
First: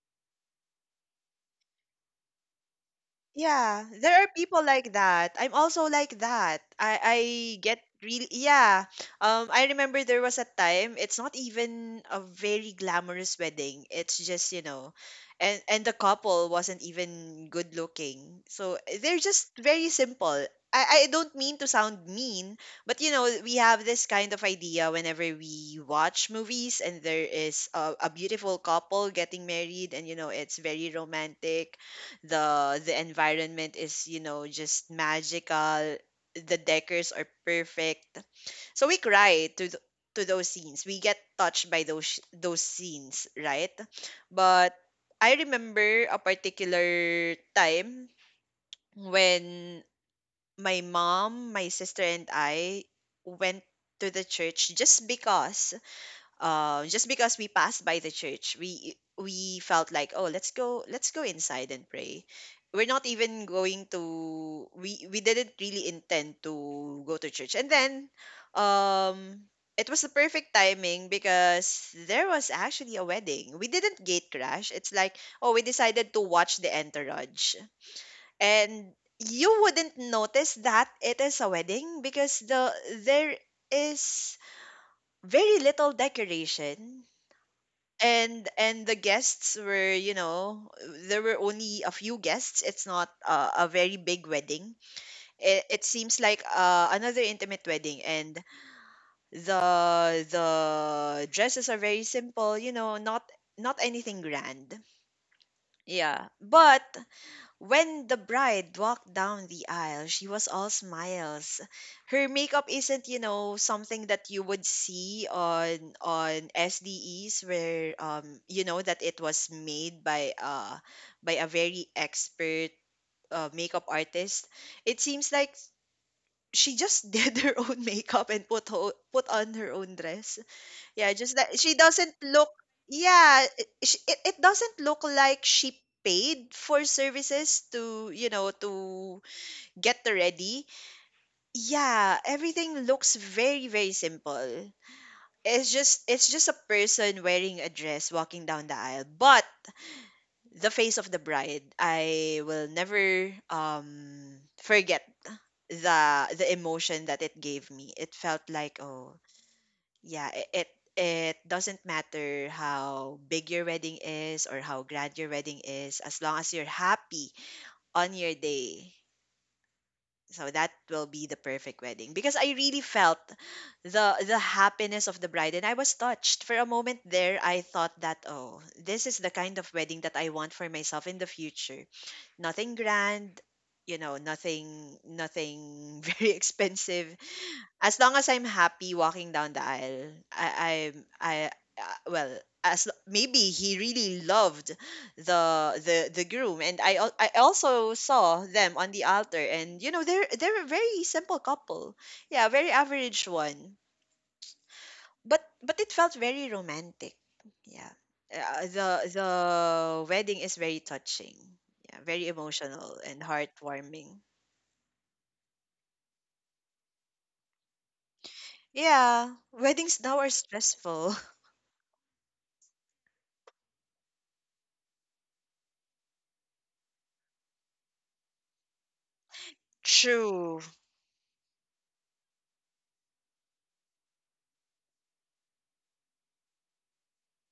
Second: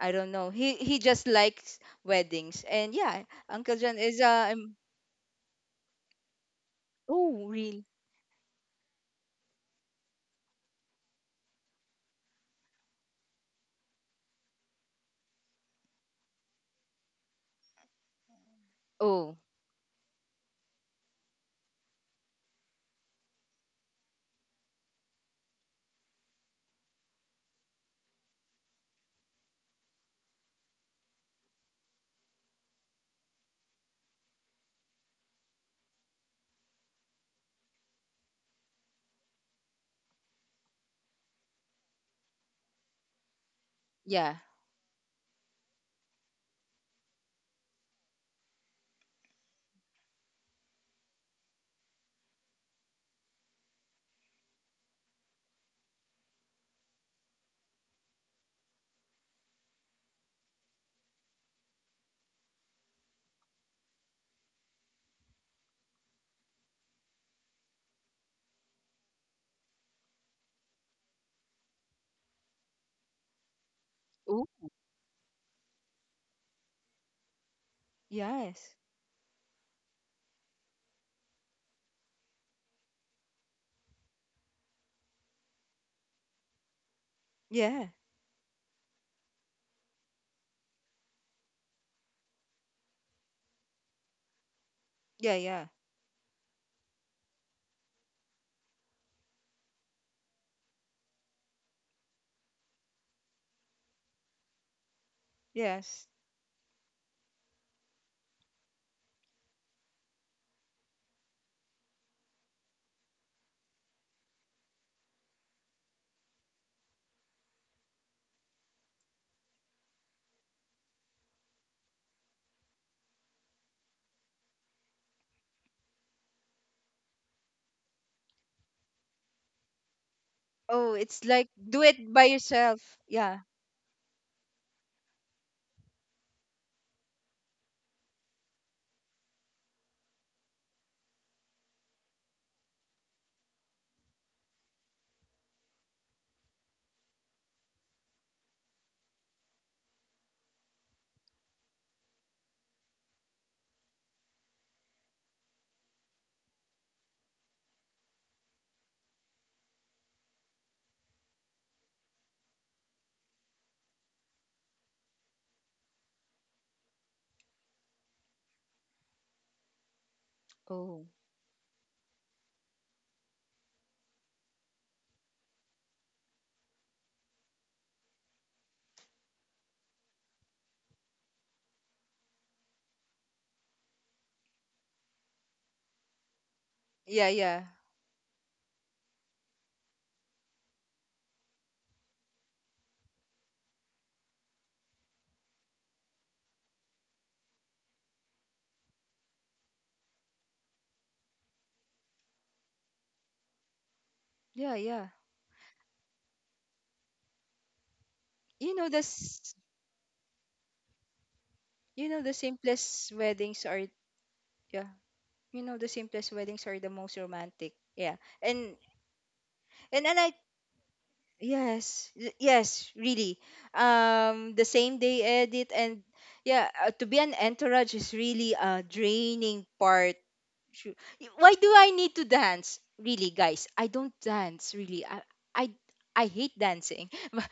A: I don't know. He just likes weddings, and yeah, Uncle
B: Yeah,
A: John is
B: there are people like that. I'm also like that. I
A: oh,
B: get
A: real.
B: really, yeah. I remember there was a time. It's not even a very glamorous wedding. It's just, you know, and the couple wasn't even good looking. So they're just very simple. I don't mean to sound mean, but you know, we have this kind of idea whenever we watch movies and there is a beautiful couple getting married, and, you know, it's very romantic. The, environment is, you know, just magical. The decors are perfect. So we cry to to those scenes. We get touched by those scenes, right?
A: Yeah.
B: But I remember a particular time when my mom, my sister, and I went to the church, just because we passed by the church. We felt like, oh, let's go inside and pray. We're not even going to. We didn't really intend to go to church, and then, um, it was the perfect timing, because there was actually a wedding. We didn't gate
A: Oh,
B: crash. It's like, oh, we decided to watch the entourage,
A: yes.
B: and you wouldn't notice that it is a wedding because there is very little decoration,
A: Yeah.
B: and the guests were, you know, there were only a few guests. It's not a very big wedding.
A: Yeah, yeah.
B: It seems like another intimate wedding, and the dresses are very simple, you know, not anything grand.
A: Yes.
B: Yeah, but when the bride walked down the aisle, she was all smiles. Her makeup isn't, you know, something that you would see on SDEs, where, that it was made by by a very expert makeup artist. It seems like she just did her own makeup and put on her own dress.
A: Oh,
B: Yeah,
A: it's
B: just
A: like
B: that she
A: do it
B: doesn't
A: by
B: look.
A: yourself. Yeah.
B: Yeah, it, sh- it doesn't look like she paid for services to, you know, to get ready. Yeah, everything looks very, very simple. It's just a person wearing a dress walking down the aisle, but the face of the bride, I will never forget the emotion that it gave me. It felt like, oh yeah, it doesn't matter how big your wedding is or how grand your wedding is, as long as you're happy on your day. So that
A: Oh.
B: will be the perfect wedding, because I really felt the happiness of the bride, and I was touched. For a moment there, I thought that, oh, this is the kind of wedding that I want for myself in the future. Nothing grand, you know, nothing very expensive.
A: Yeah, yeah.
B: As long as I'm happy walking down the aisle, I I'm I well, maybe he really loved the groom, and I also saw them on the altar, and, you know, they're a very simple couple. Yeah, very average one,
A: Yeah, yeah.
B: but it felt very romantic. Yeah, uh,
A: You know
B: the
A: the
B: the wedding is very touching. Yeah,
A: you know
B: very
A: the
B: emotional
A: simplest
B: and
A: weddings are,
B: heartwarming.
A: yeah. You know the simplest weddings are the most romantic. Yeah. And
B: Yeah, weddings
A: I
B: now are
A: like,
B: stressful.
A: yes. Yes, really. The same day edit, and yeah, to be an entourage is really a draining part.
B: True.
A: Sure. Why do I need to dance? Really, guys, I don't dance. Really, I, I hate dancing, but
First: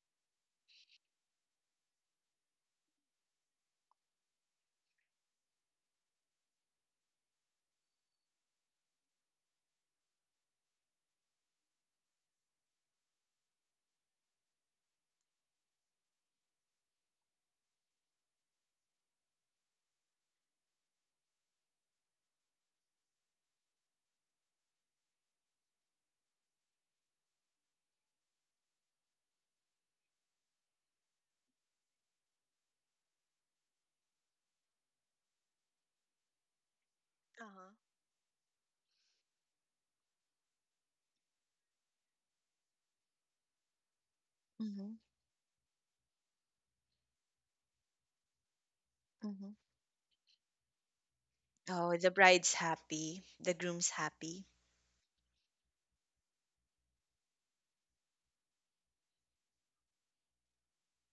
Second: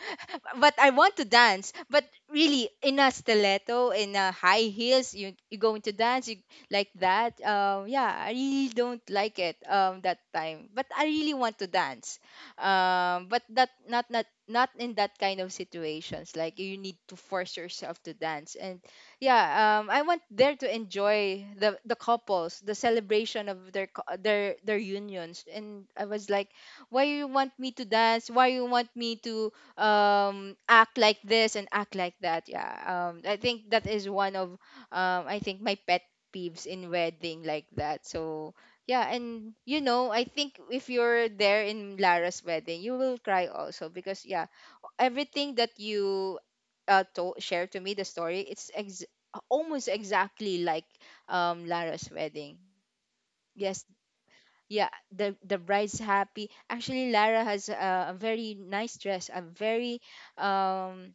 A: I want to dance. But really, in a stiletto, in a high heels, you going to dance, you, like that? Yeah, I really don't like it. That time, but I really want to dance. But that not in that kind of situations. Like you need to force yourself to dance, and yeah, I went there to enjoy the couples, the celebration of their their unions, and I was like, why you want me to dance? Why you want me to act like this and act like that? Yeah, I think that is one of, I think my pet peeves in wedding like
B: Uh-huh.
A: that. So yeah, and you know, I think if you're there in Lara's wedding, you will cry also because, yeah,
B: Mm-hmm.
A: everything that you, share to me the story, it's
B: Mm-hmm.
A: almost exactly like
B: Oh,
A: Lara's
B: the bride's
A: wedding.
B: happy, the
A: Yes,
B: groom's happy.
A: yeah, the bride's happy. Actually, Lara has a very nice dress, a very um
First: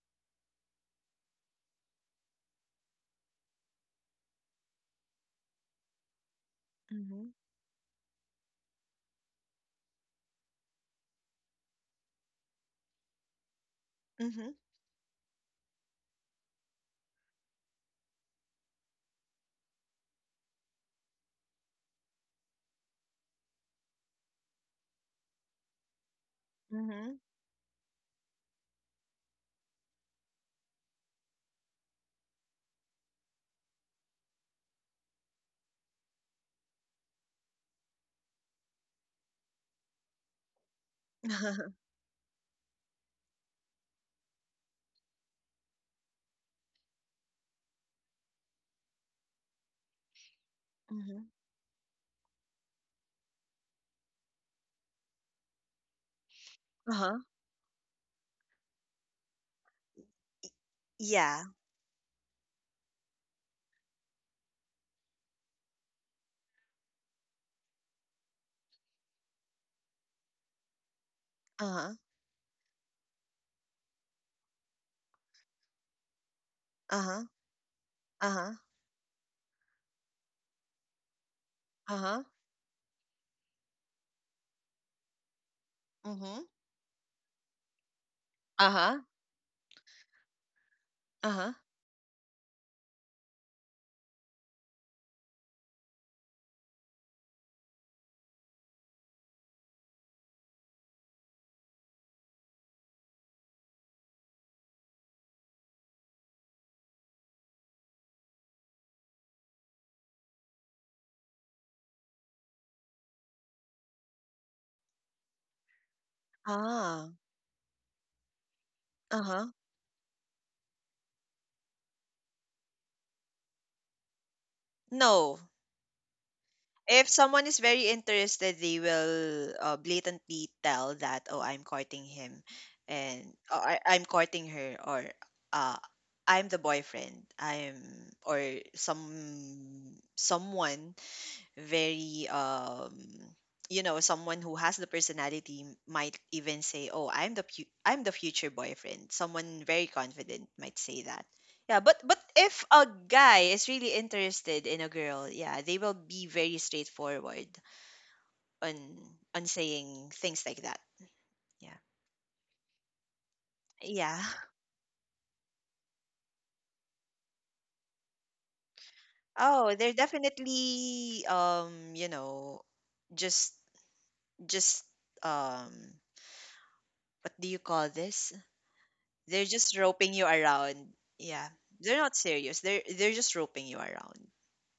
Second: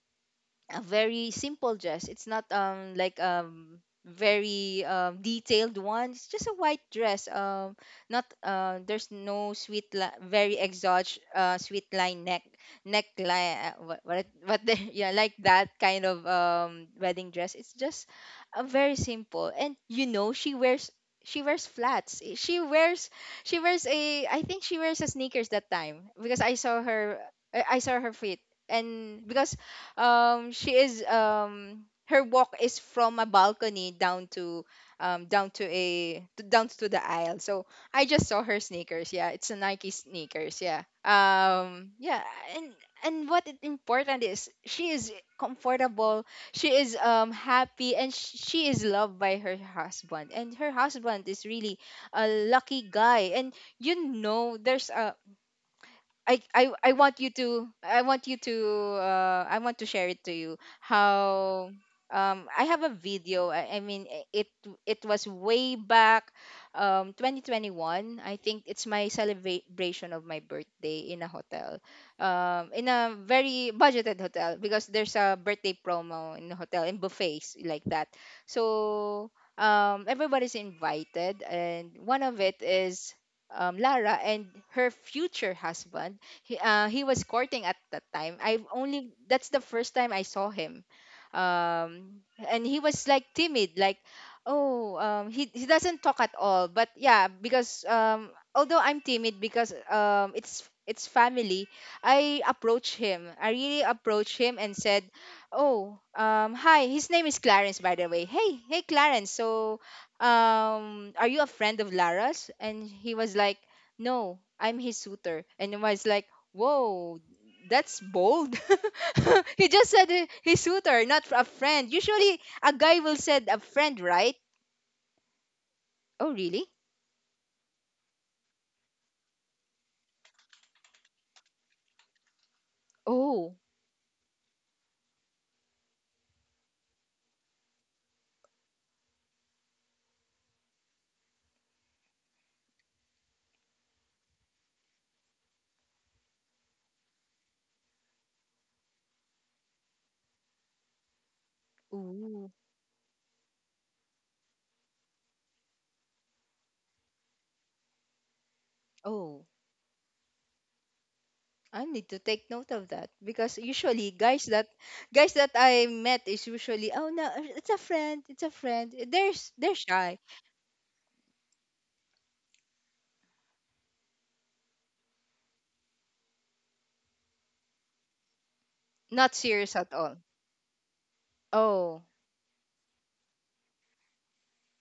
A: simple dress. It's not like very detailed one. It's just a white
B: Mm-hmm.
A: dress. Not there's no very exotic sweet line neckline, what it-
B: Mm-hmm.
A: what the, yeah, like that kind of wedding dress. It's just a very simple, and you know she wears. She wears flats. She wears, she wears a I think she wears a sneakers that time because I saw
B: Mm-hmm.
A: her. I saw her feet, and because she is, her walk is from a balcony down to, down to down to the aisle. So I just saw her sneakers. Yeah, it's a Nike sneakers. Yeah. Yeah, and and what it important is she is comfortable, she is happy, and she is loved by her husband, and her
B: Mm-hmm.
A: husband is really a lucky guy. And you know there's a,
B: Uh-huh.
A: I want you to, I want to share it to you
B: Yeah.
A: how, I have a video. I mean, it it was way back 2021, I think. It's my celebration of my birthday in a hotel,
B: Uh-huh.
A: in a very budgeted hotel because there's a birthday promo in the hotel in
B: Uh-huh.
A: buffets like that.
B: Uh-huh.
A: So everybody's invited, and one
B: Uh-huh.
A: of it is, Lara and her future husband.
B: Mm-hmm.
A: He was courting at that time. I've
B: Uh-huh.
A: only, that's the first time I saw him.
B: Uh-huh.
A: um, and he was like timid, like, oh, he doesn't talk at all. But yeah, because although I'm timid because it's family, I approached him. I really approached him and said, oh, hi. His name is Clarence, by the way. Hey, hey, Clarence. So, are you a friend of Lara's? And he was like. No, I'm his suitor. And it was like,
B: Ah.
A: whoa, that's bold.
B: Uh-huh.
A: He just said his suitor, not a friend. Usually, a guy will said a friend, right?
B: No.
A: Oh, really?
B: If someone is very interested, they will blatantly tell that, oh, I'm courting him, and
A: Oh,
B: oh, I'm courting her, or uh, I'm the boyfriend, I'm or someone very someone who has the personality might even say, oh, I'm the future boyfriend. Someone very confident might say that. Yeah, but
A: ooh,
B: if a guy is really interested in a girl, yeah, they will be very straightforward on
A: oh.
B: on saying things like that. Yeah.
A: I need to take note of that because usually
B: Yeah.
A: guys that I met is usually, oh, no, it's a friend, it's a friend.
B: Oh,
A: They're
B: they're
A: shy,
B: definitely, just just um what do you call this?
A: not
B: They're
A: serious
B: just
A: at
B: roping
A: all.
B: you around. Yeah. They're
A: Oh,
B: not serious. They're just roping you around.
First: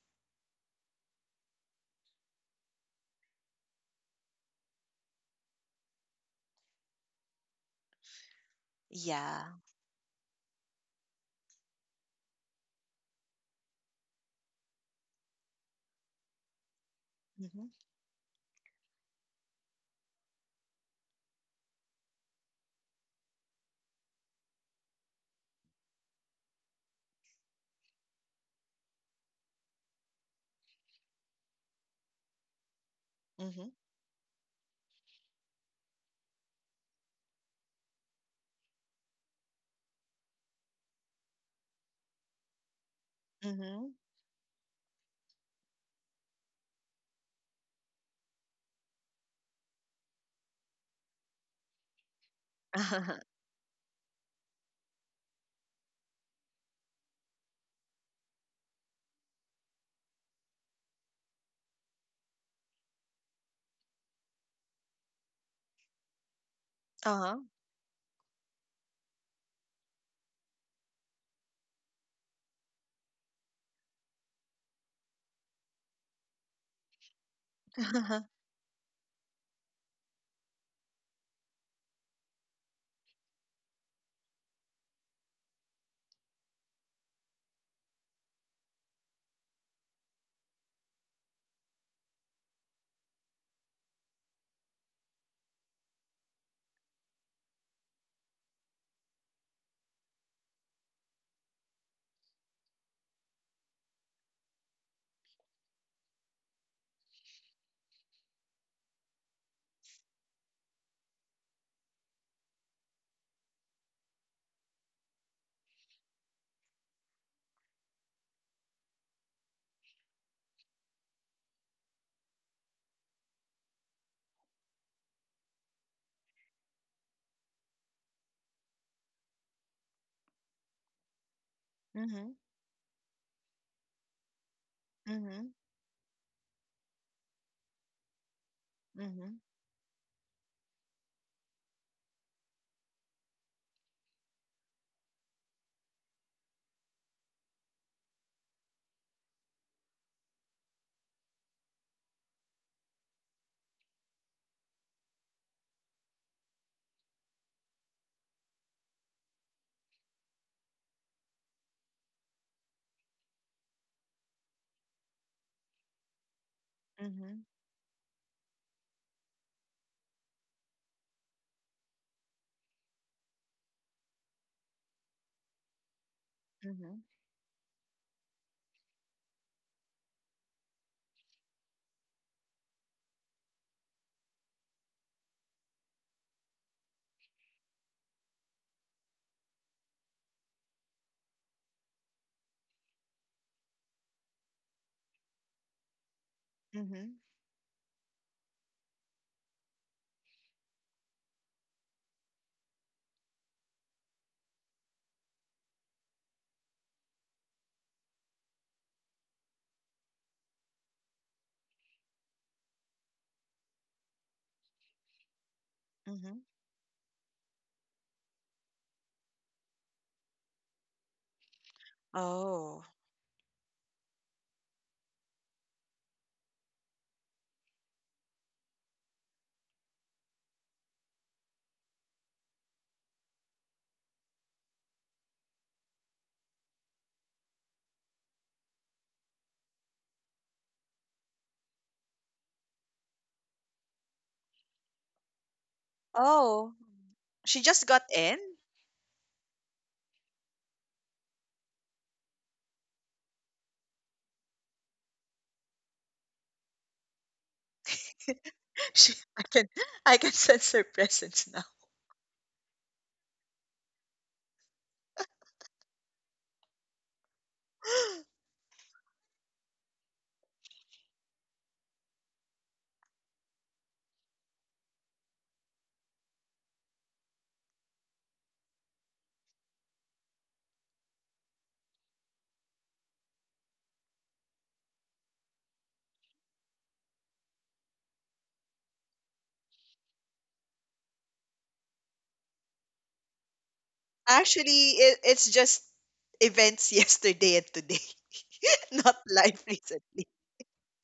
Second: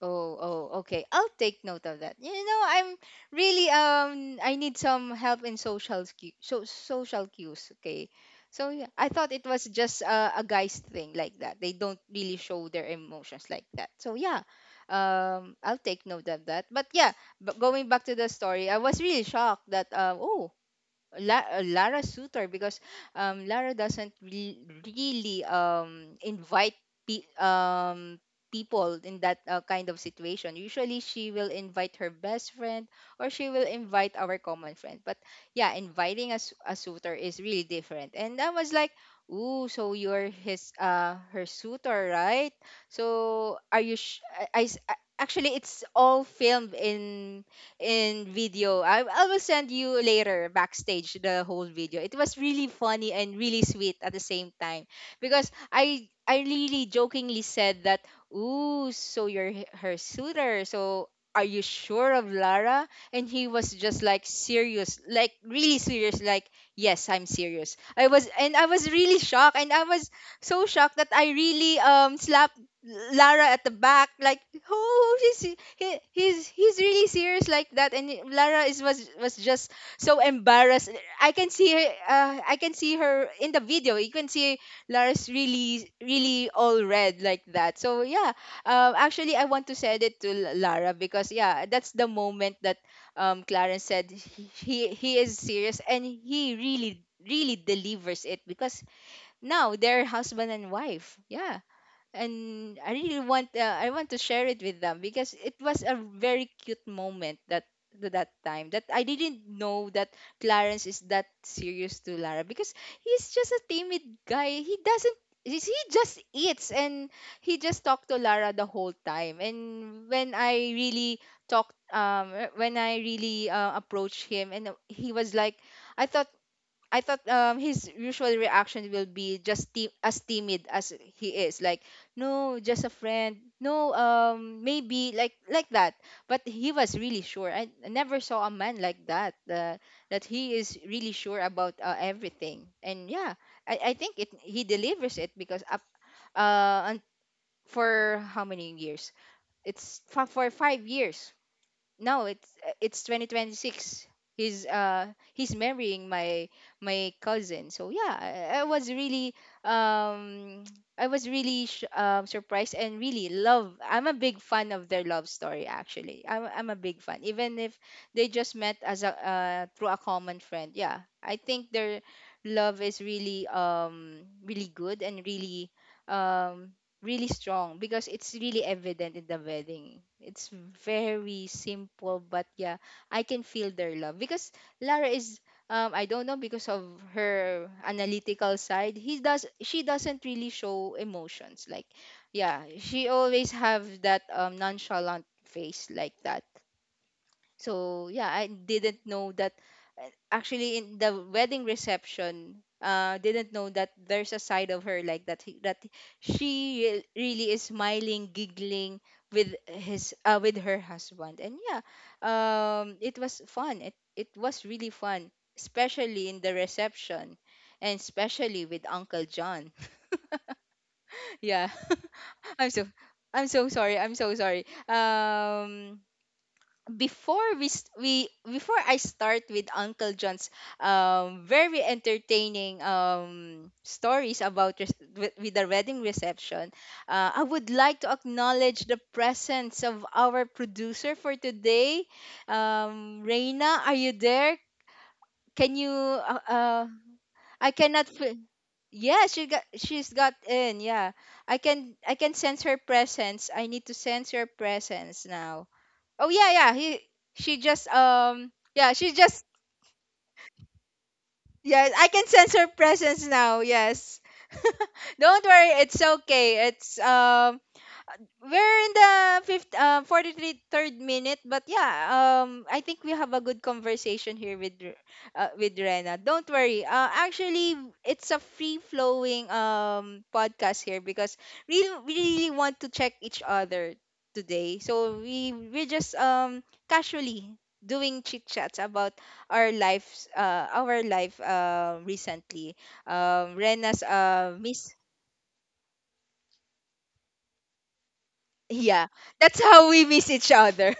A: oh, oh, okay. I'll take note of that. You know, I'm really, I need some help in social cues, okay? So yeah, I thought it
B: Yeah.
A: was just, a guy's thing like that. They don't really show their emotions like that. So yeah. I'll take note of that. But yeah, but
B: Mhm.
A: going back to the story, I was really shocked that, oh, Lara Suter because, Lara doesn't really, invite, pe- um, people in that, kind of situation. Usually, she will invite her best friend or she will
B: Mhm.
A: invite our common friend. But yeah, inviting a suitor is really different. And I was like, "Ooh, so you're his her suitor, right? So are
B: Mhm.
A: you? Actually it's all filmed in video. I will send you later backstage the whole video. It was really funny
B: Uh-huh.
A: and really sweet at the same time because I really jokingly said that, "Ooh, so you're her suitor. So are you sure of Lara?" And he was just like serious, like really serious, like, "Yes, I'm
B: Uh-huh.
A: serious." I was really shocked, and I was so shocked that I really, slapped Lara at the back like, "Oh, she's he he's really serious like that." And Lara is was just so embarrassed. I can see her in the video. You can see Lara's really really all red like that, so yeah, actually I want to send it to Lara because, yeah, that's the moment that, Clarence said he is serious and he really really delivers it because now they're husband and wife. Yeah, and I really want, I want to share it with them because it was a very cute moment that, that time, that I didn't know that Clarence is that serious to Lara because he's just a timid guy. He doesn't he's- He just eats and he just talked to Lara the whole time. And when I really talked when I really, approached him, and he was like, I thought I thought, his usual reaction will be just, as timid as he is, like
B: Uh-huh. Mhm.
A: no, just a friend, no, maybe like
B: Mhm.
A: like that. But he was really sure. I never saw a man like that,
B: Mhm.
A: that he is really sure about, everything. And yeah, I think it he delivers it because up, and for how many years, it's for 5 years. No, it's, 2026, he's, he's marrying my cousin. So yeah, I was really, um surprised and really love. i'm, a big fan of their love story. Actually, I'm a big fan
B: Mhm.
A: even if they just met as, a through a common friend. Yeah, I think their love is really, really good, and really, um
B: Mhm.
A: really strong because it's really evident in the wedding. It's very simple, but yeah, I can feel their love because Lara is, I don't know, because of her analytical side, he does she doesn't really show emotions like, yeah, she always have that nonchalant face like that.
B: Mhm.
A: So yeah, I didn't know that, actually in the wedding reception, didn't know that there's a side of her like that that she really is smiling, giggling with his with her husband. And yeah, it was fun. It was really fun, especially in
B: Mhm.
A: the reception, and especially with Uncle John. Yeah, I'm
B: Oh.
A: so I'm so sorry. I'm so sorry. Before we s- we before I start with Uncle John's, very entertaining, stories about, with the wedding reception, I would like to acknowledge the presence of our producer for today. Reina, are you there? Can you,
B: Oh. She
A: I
B: just got
A: cannot
B: in?
A: yeah, she's got in. Yeah. I can sense her presence. I need to sense her presence now. Oh yeah, yeah. He She just, yeah,
B: She,
A: she
B: I
A: just,
B: can I can sense her presence now.
A: yes, I can sense her presence now. Yes. Don't worry, it's okay. It's, we're in the 43 third minute, but yeah, I think we have a good conversation here with Rena. Don't worry. Actually, it's a free flowing podcast here because we really want to check each other today. So we're just, casually doing chit chats about our lives, our life recently. Rena's
B: Actually,
A: miss.
B: it's just events yesterday and today,
A: Yeah,
B: not life
A: that's how we
B: recently.
A: miss each other.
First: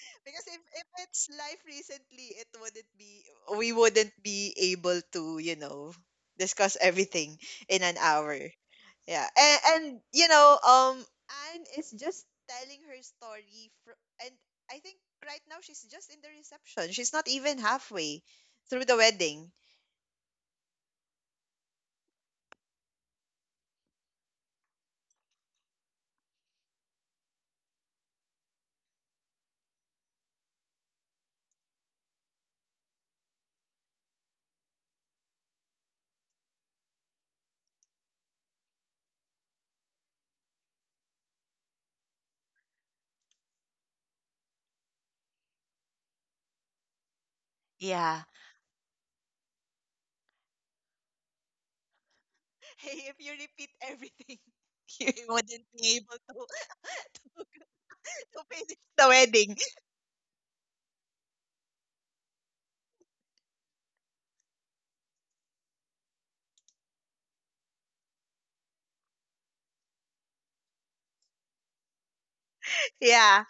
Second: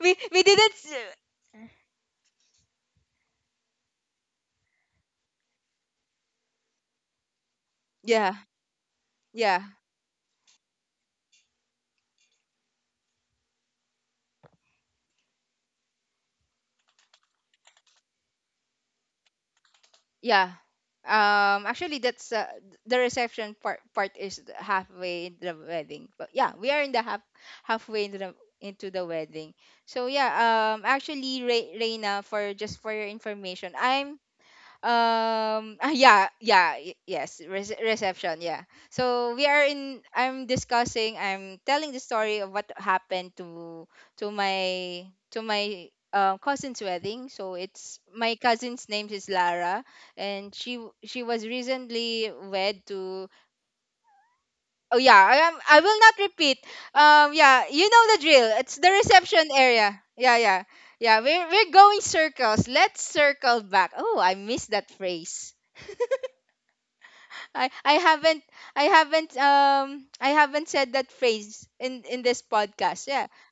A: We
B: Because if,
A: didn't
B: if
A: s-
B: it's live recently, it wouldn't be, we wouldn't be able to, you know, discuss everything in an
A: Yeah,
B: hour. Yeah. And,
A: yeah,
B: and you know, Anne is just telling her story. And I think right now she's just in the reception. She's not even halfway through the wedding.
A: yeah. Actually, that's the reception part is the halfway in the wedding, but yeah, we are in the halfway into the wedding, so yeah. Actually, Reina, for just for your information, I'm ah, yeah yeah y- yes rece- reception, yeah. So we are in, I'm telling the story of what happened to my to my cousin's wedding. So it's
B: Yeah.
A: my cousin's name is Lara, and she was recently wed
B: Hey, if
A: to.
B: you repeat everything,
A: Oh
B: you
A: yeah, I am,
B: wouldn't
A: I will
B: be
A: not
B: able to,
A: repeat.
B: to,
A: Yeah, you know the
B: to
A: drill, it's
B: finish
A: the
B: the
A: reception
B: wedding.
A: area, yeah, yeah. Yeah, we're going circles. Let's circle back. Oh, I missed that phrase. I I haven't I haven't um I haven't said that phrase in this podcast. Yeah.
B: Yeah.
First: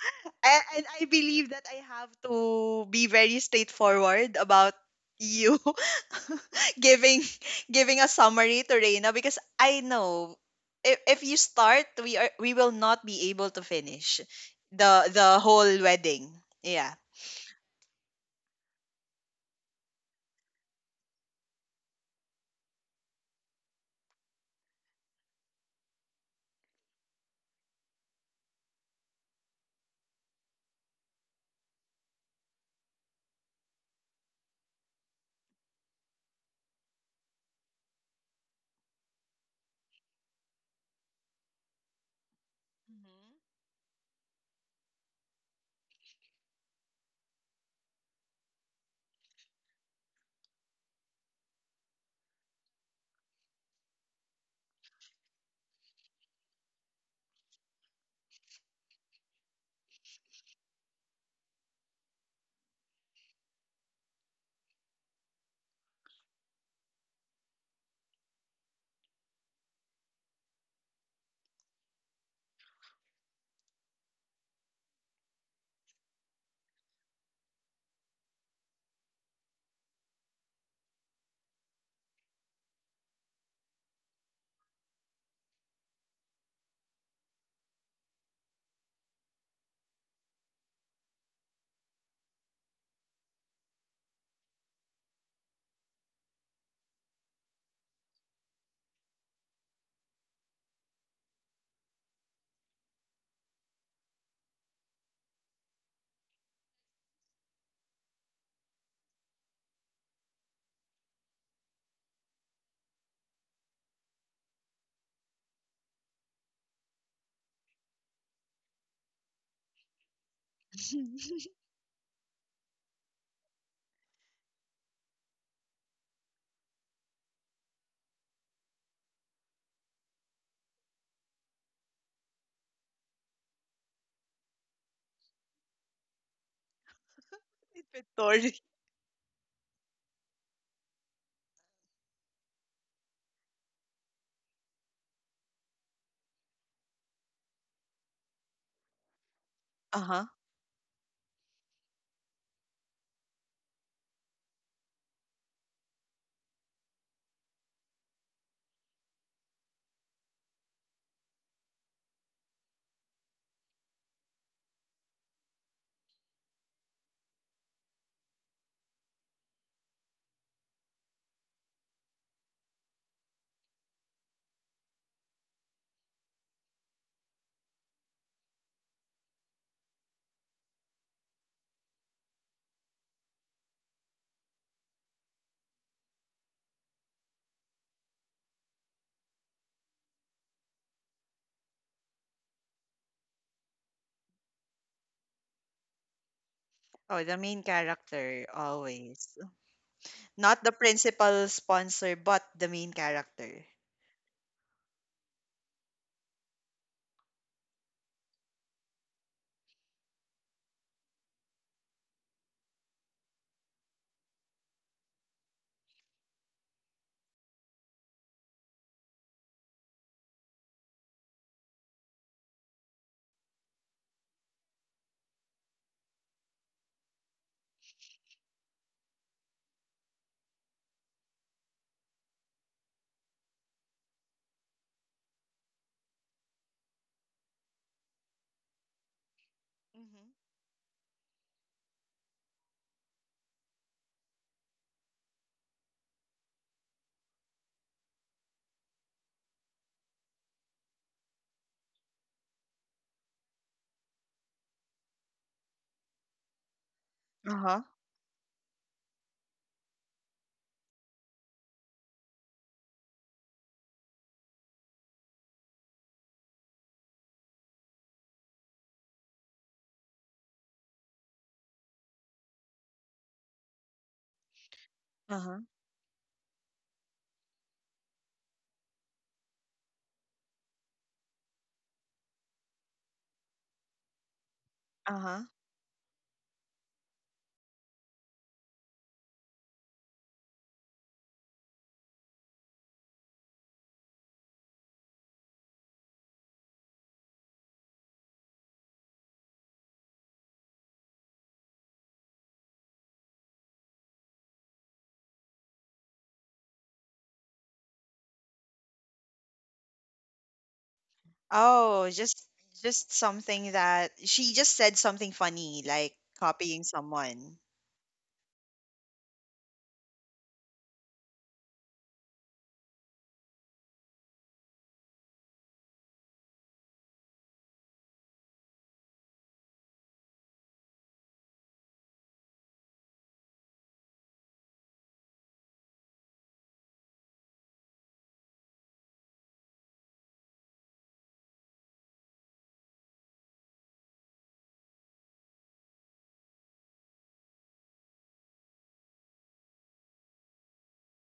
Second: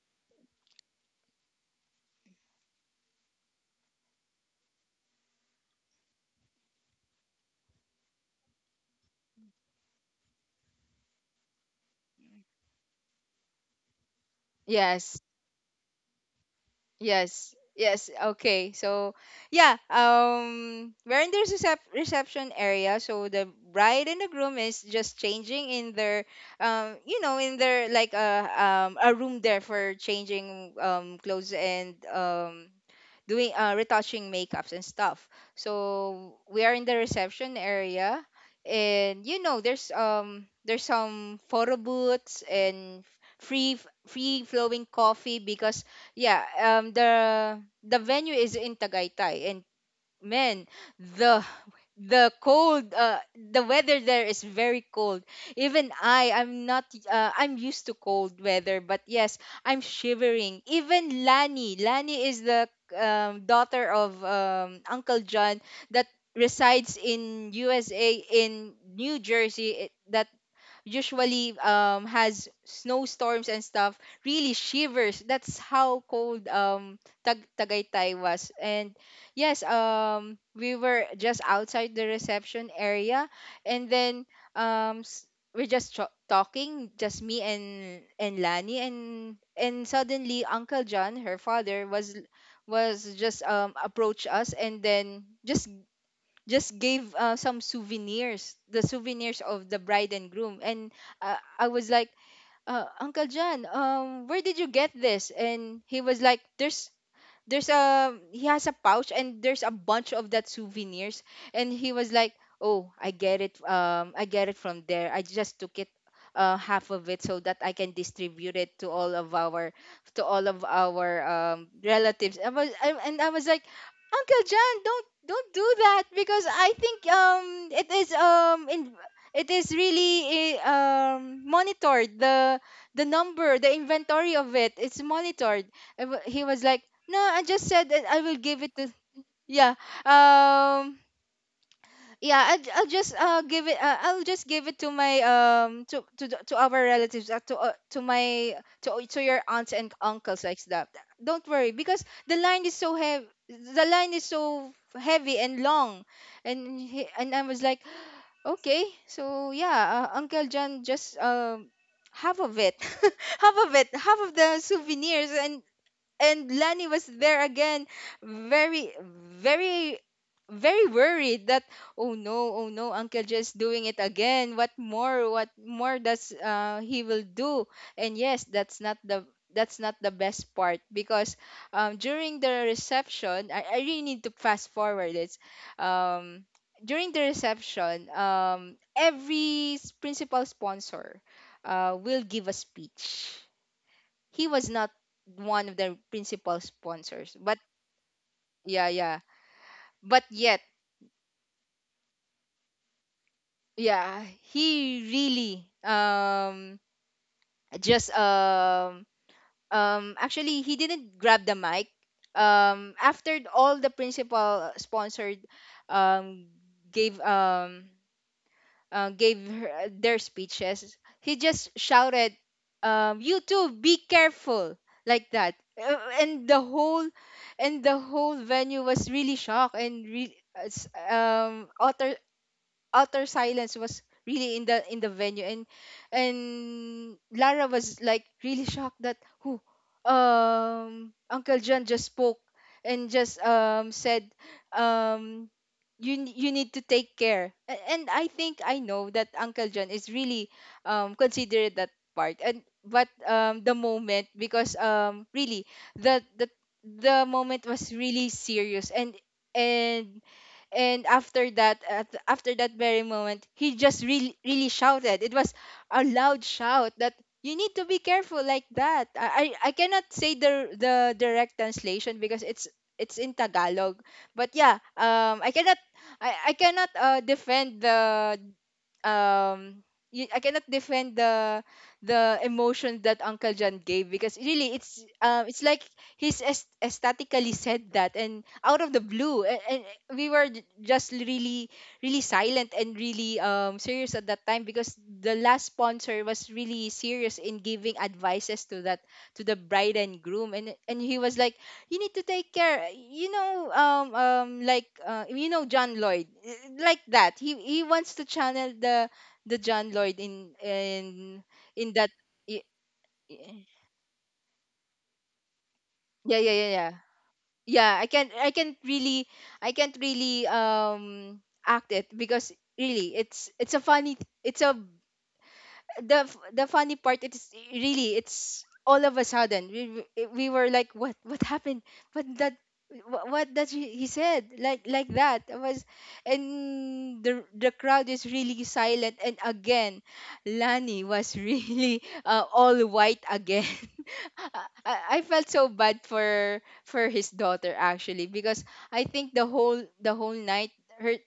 B: And I believe that I have to be very straightforward about you giving giving a summary to Reina, because I know, if you start, we will not be able to finish the
A: Yes.
B: the whole wedding. Yeah.
A: Yes. Yes. Okay. So yeah. We're in the reception area. So the bride and the groom is just changing in their you know, in their like a room there for changing clothes and doing retouching makeups and stuff. So we are in the reception area, and you know there's some photo booths and
B: Mm-hmm.
A: free free flowing coffee because yeah. The venue is in Tagaytay, and man, the the cold the weather there is very cold. Even I I'm not I'm used to cold weather, but yes, I'm shivering. Even Lani is the daughter of Uncle John that resides in USA in New Jersey, that usually has snowstorms and stuff, really shivers. That's how cold Tagaytay was. And yes, we were just outside the reception area, and then um s- we're just talking, just me and Lani, and suddenly Uncle John, her father, was just approached us, and then just gave some souvenirs, the souvenirs of the bride and groom. And I was like, "Uncle John, where did you get this?" And he was like, there's a, he has a pouch, and there's a bunch of that souvenirs. And he was like, "Oh, I get it, I get it from there. I just took it half of it so that I can distribute it to all of our to all of our relatives." And I was like, "Uncle John, don't do that, because I think it is really monitored, the number, the inventory of it, it's monitored." He was like, "No, I just said that I will
B: Inventory.
A: give it to," yeah. Um yeah, I'll just give it I'll just give it to my to to our relatives, to my to your aunts and
B: Uh-huh.
A: uncles, like that. "Don't worry, because the line is so heavy, the line is so heavy and long." And and I was like, "Okay," so yeah, Uncle John just half of it. Half of it, half of the souvenirs. And Lani was there again, very, very, very worried that, "Oh no, oh no, Uncle just doing it again. What more? What more does he will do?" And yes, that's not the best part, because during the reception, I really need to fast forward this. Um, during the reception, every principal sponsor will give a speech. He was not one of the principal
B: Oh,
A: sponsors,
B: the
A: but
B: main character
A: yeah, yeah,
B: always.
A: but yet
B: Not the principal sponsor, but the main character.
A: yeah. He really just actually he didn't grab the mic after all the principal sponsored um gave gave her, their speeches. He just shouted, "You two, be careful!" Like that. And the whole and the whole venue was really shocked, and utter, utter silence was really in the venue. And Lara was like really shocked that who
B: Hmm.
A: Uncle John just spoke and just said um you you need to take care. And I think I know that Uncle John is really considerate that part, and but the moment, because really the the the moment
B: Uh-huh.
A: was really serious. And and and after that, after that very moment, he just really really shouted. It was a loud shout that "you need to be careful," like that. I cannot say the direct translation because it's in Tagalog, but yeah, I
B: Uh-huh.
A: cannot, I cannot defend the um I cannot defend the emotion that Uncle John gave, because really
B: Uh-huh.
A: it's like he's ecstatically said that and out of the blue. And we were just really really silent and really serious at that time, because the last sponsor was really serious in giving advices to that to the bride and groom. And he was like, "You need to take care, you know, like you know, John Lloyd," like that. He wants to channel the John Lloyd in
B: Oh,
A: that.
B: just,
A: y- y-
B: something that she just said. Something funny, like
A: yeah, yeah, yeah,
B: copying
A: yeah,
B: someone.
A: yeah. I can't, I can't really, I can't really act it, because really it's a funny, it's a, the funny part, it's really, it's all of a sudden, we were like, What happened? What that, what that, he said," like that. It was, and the crowd is really silent. And again, Lani was really all white again. I, I felt so bad for his daughter actually, because I think the whole night, her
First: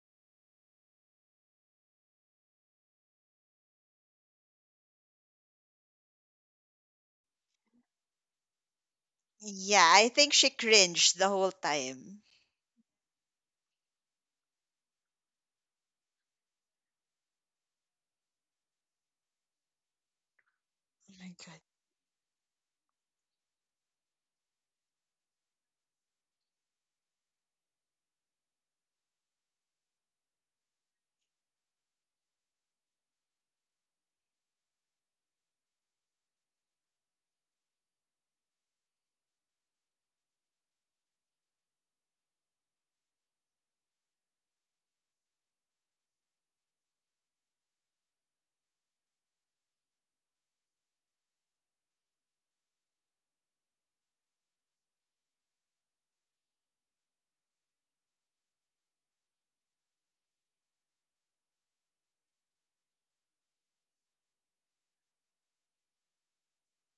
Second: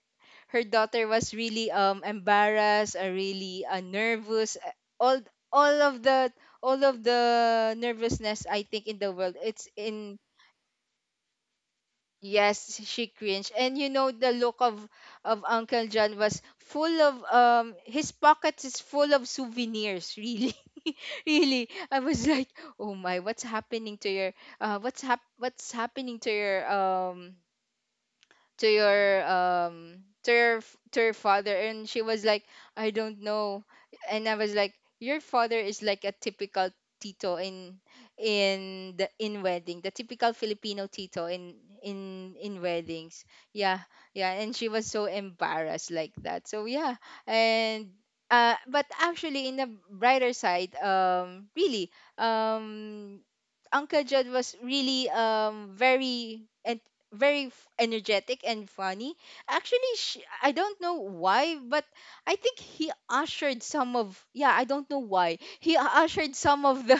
A: her daughter was really embarrassed, really nervous. All all of the all of the nervousness, I think, in the world, it's
B: Yeah, I
A: in.
B: think she cringed the whole time.
A: Yes, she cringed. And you know the look of Uncle John was full of his pockets is full of souvenirs, really.
B: Oh my god.
A: Really. I was like, "Oh my, what's happening to your what's happening to your to your to your father?" And she was like, "I don't know." And I was like, "Your father is like a typical tito in the in wedding, the typical Filipino tito in weddings." Yeah, yeah. And she was so embarrassed like that. So yeah. And but actually, in the brighter side, really, um Uncle Jed was really very energetic and funny. Actually, she, I don't know why, but I think he ushered some of, yeah, I don't know why. He ushered some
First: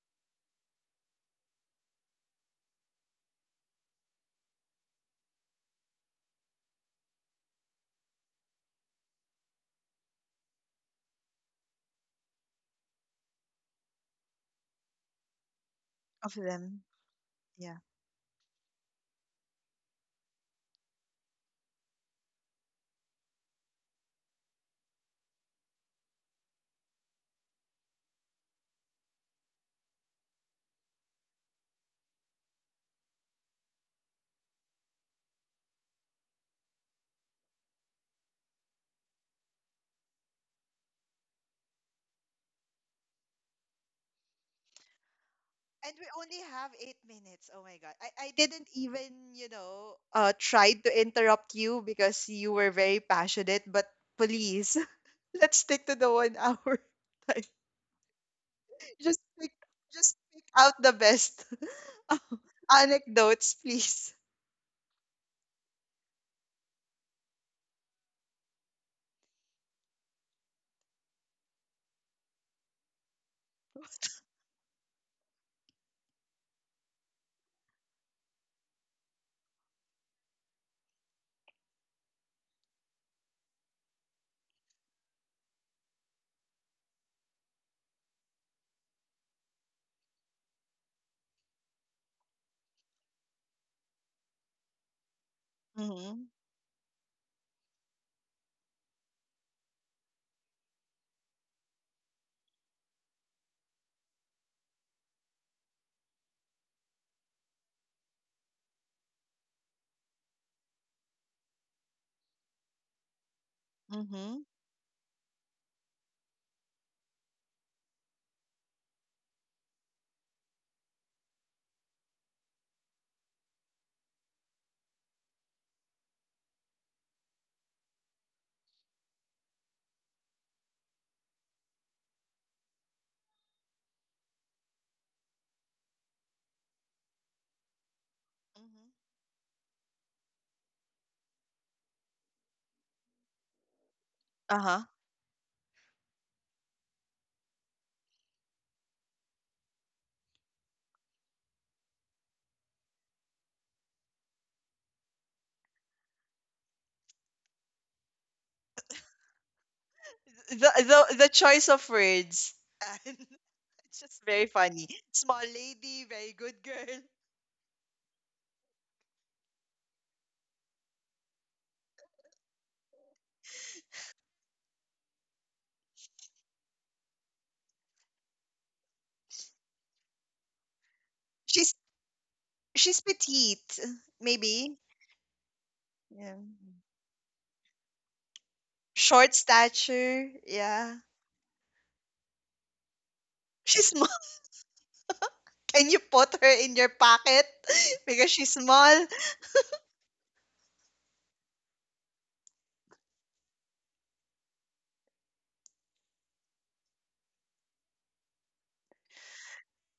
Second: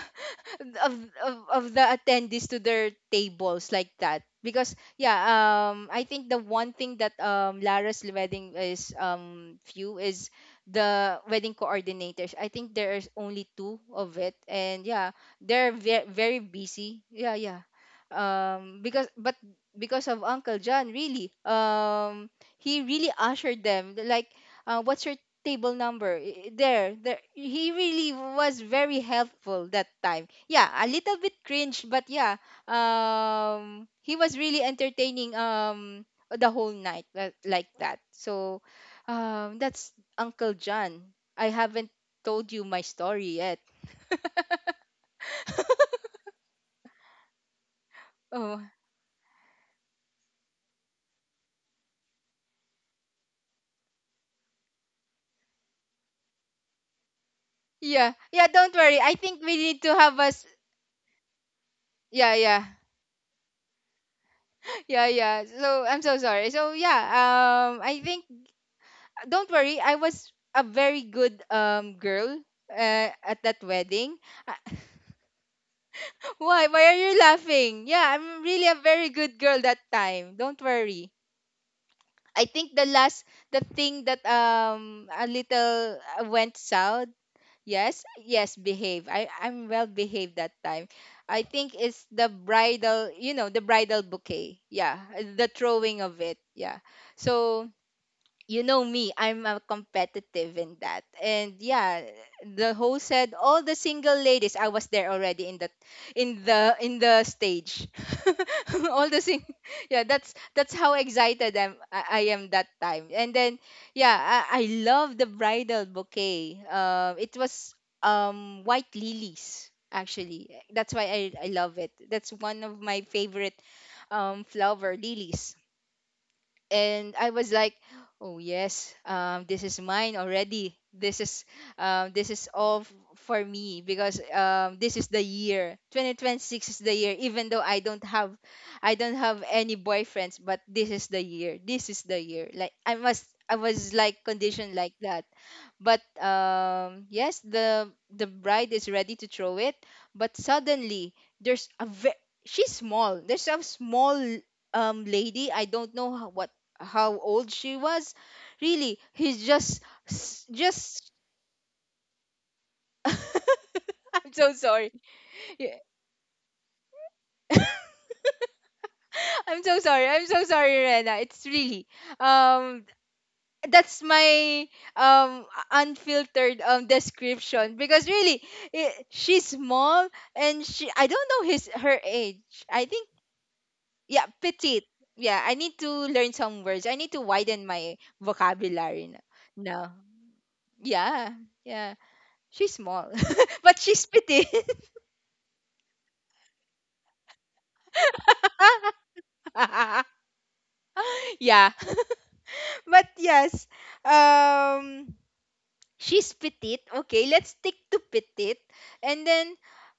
A: of of the attendees to their tables like that, because yeah, I think the one thing that Lara's wedding is few is the wedding coordinators, I think there's only two of it. And yeah, they're
B: Of
A: very
B: them.
A: busy, yeah, yeah.
B: Yeah.
A: Because but because of Uncle John, really, he really ushered them like, "What's your table number?" There, there he really was very helpful that time. Yeah, a little bit cringe, but yeah, he was really entertaining the whole night, like that. So that's Uncle John. I haven't told you my story yet.
B: And we only have 8 minutes. Oh my god. I
A: Oh,
B: didn't even, you know, tried to interrupt you because you were very passionate, but please, let's stick to the 1 hour time.
A: yeah. Yeah, don't worry. I
B: Just
A: think
B: pick,
A: we need to
B: just
A: have us.
B: pick out the best
A: Yeah, yeah.
B: anecdotes, please.
A: Yeah, yeah. So I'm so sorry. So yeah, I think, don't worry, I was a very good girl at that wedding. Why? Why are you laughing? Yeah, I'm really a very good girl that time. Don't worry. I think the last the thing that a little went south. Yes, yes, behave. I'm well behaved that time. I think it's the bridal, you know, the bridal bouquet. Yeah, the throwing
B: Mm-hmm.
A: of it. Yeah. So you know me, I'm a competitive in that. And yeah, the host said, "All the single ladies." I was there already in the in the in the stage. All the sing, yeah, that's how excited I am that time. And then yeah,
B: Mm-hmm.
A: I love the bridal bouquet. It was white lilies, actually. That's why I love it. That's one of my favorite flower, lilies. And I was like, "Oh yes, this is mine already. This is all for me, because this is the year. 2026 is the year. Even though
B: Mm-hmm.
A: I don't have any boyfriends, but this is the year. This is the year. Like I must," I was like conditioned
B: Uh-huh.
A: like that. But yes, the bride is ready to throw it, but suddenly, there's a ve- she's small. There's a small lady. I don't know how old she was. Really, he's just s-
B: The
A: just.
B: the the choice of words. And it's just
A: I'm
B: very
A: so
B: funny.
A: sorry.
B: Small lady, very good girl.
A: I'm so sorry. I'm so sorry, Rena. It's really um that's my um unfiltered description because really I she's small and she I don't know his
B: She's
A: her age. I think
B: she's petite,
A: yeah, petite.
B: maybe.
A: Yeah, I need to learn
B: Yeah.
A: some words. I need to widen my vocabulary n-
B: Short
A: no
B: stature, yeah.
A: Yeah. Yeah. She's small, but
B: She's
A: she's
B: small.
A: petite.
B: Can you put her in your pocket because she's small?
A: Yeah. But yes. Um she's petite. Okay, let's stick to petite. And then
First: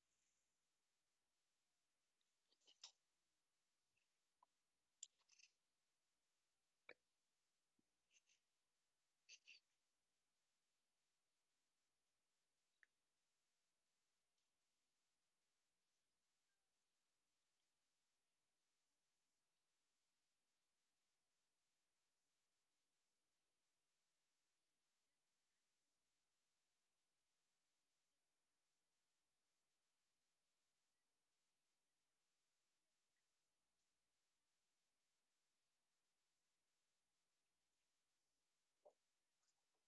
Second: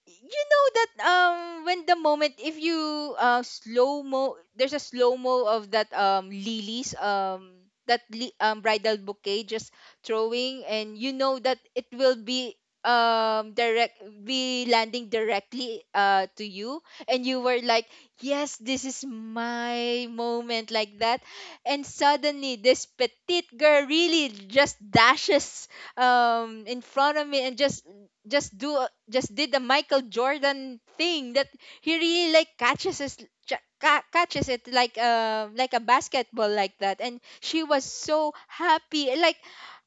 A: you know that when the moment, if you slow mo, there's a slow mo of that lilies, bridal bouquet just throwing, and you know that it will be direct be landing directly to you, and you were like, yes, this is my moment like that. And suddenly this petite girl really just dashes in front of me and just just did the Michael Jordan thing, that he really like catches his catches it like a basketball like that. And she was so happy,